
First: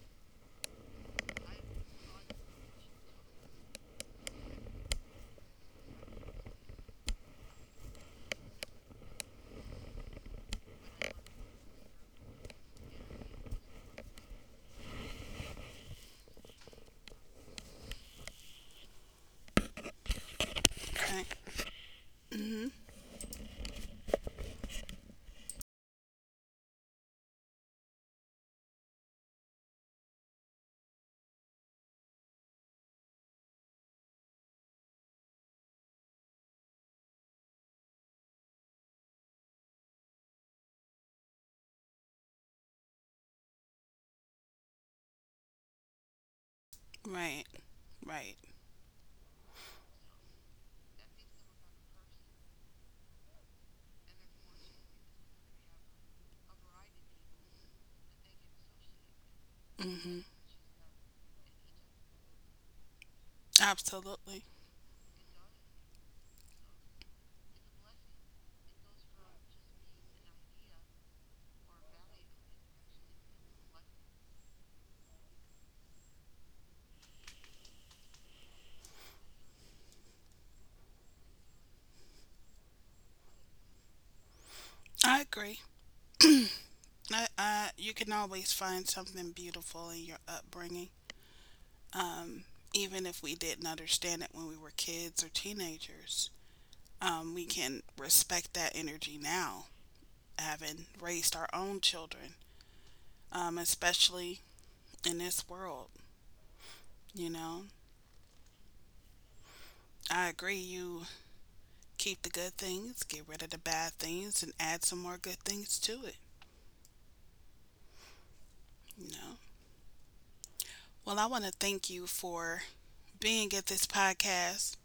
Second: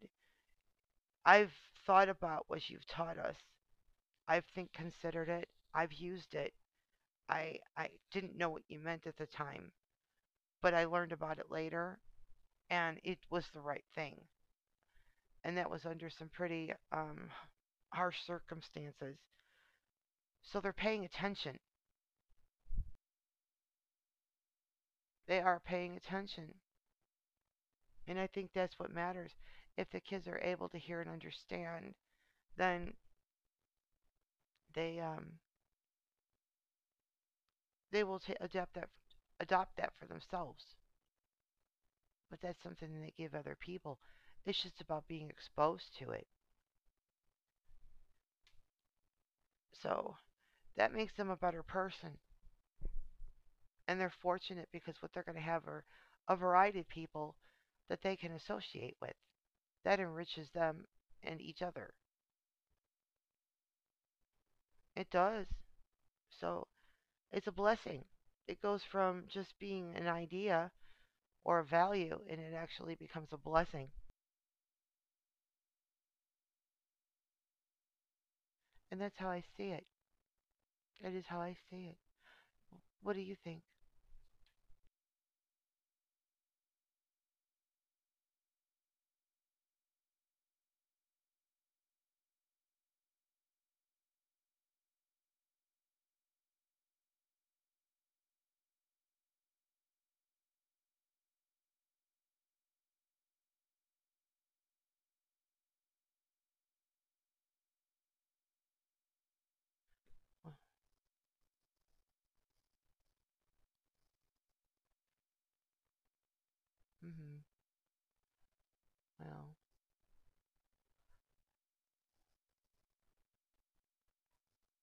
A: I've thought about what you've taught us. I've think considered it. I've used it. I didn't know what you meant at the time, but I learned about it later and it was the right thing. And that was under some pretty harsh circumstances. So they're paying
B: Right.
A: attention.
B: Mhm.
A: They are paying attention. And I think that's what matters. If the kids are able to hear and understand, then they um, they will ta adapt that adopt that for themselves. But that's something that they give other people. It's just about being exposed to it.
B: Right. Right.
A: So that makes them a better person. And they're fortunate because what they're going to have are a variety of people that they can associate with. That
B: Mhm.
A: enriches them and each other.
B: Absolutely.
A: It does. So it's a blessing. It goes from just being an idea or a value and it actually becomes a blessing. And that's how I see it. That is how I see it. What do you think?
B: I agree. You can always find something beautiful in your upbringing, even if we didn't understand it when we were kids or teenagers. We can respect that energy now, having raised our own children, especially in this world. You know, I agree.
A: Well,
B: You. Keep the good things, get rid of the bad things, and add some more good things to it,
A: Mm-hmm.
B: you know?
A: Well,
B: Well, I want to thank you for being at this podcast.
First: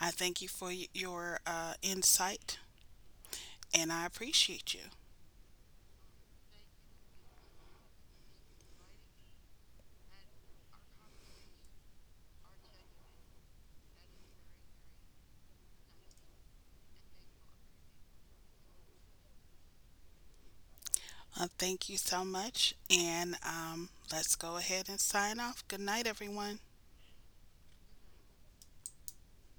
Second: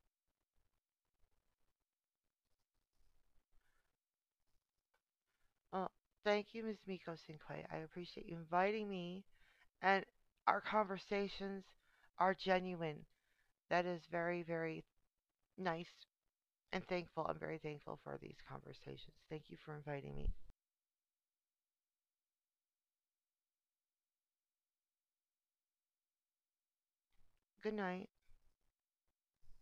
B: I thank you for your insight, and I appreciate you.
A: oh, thank you, Ms. Miko Sinclair. I appreciate you inviting me. And our conversations are genuine. That is very, very nice and thankful. I'm very thankful for these conversations. Thank you for inviting me.
B: Thank you so much, and let's go ahead and sign off. Good night, everyone.
A: Good night.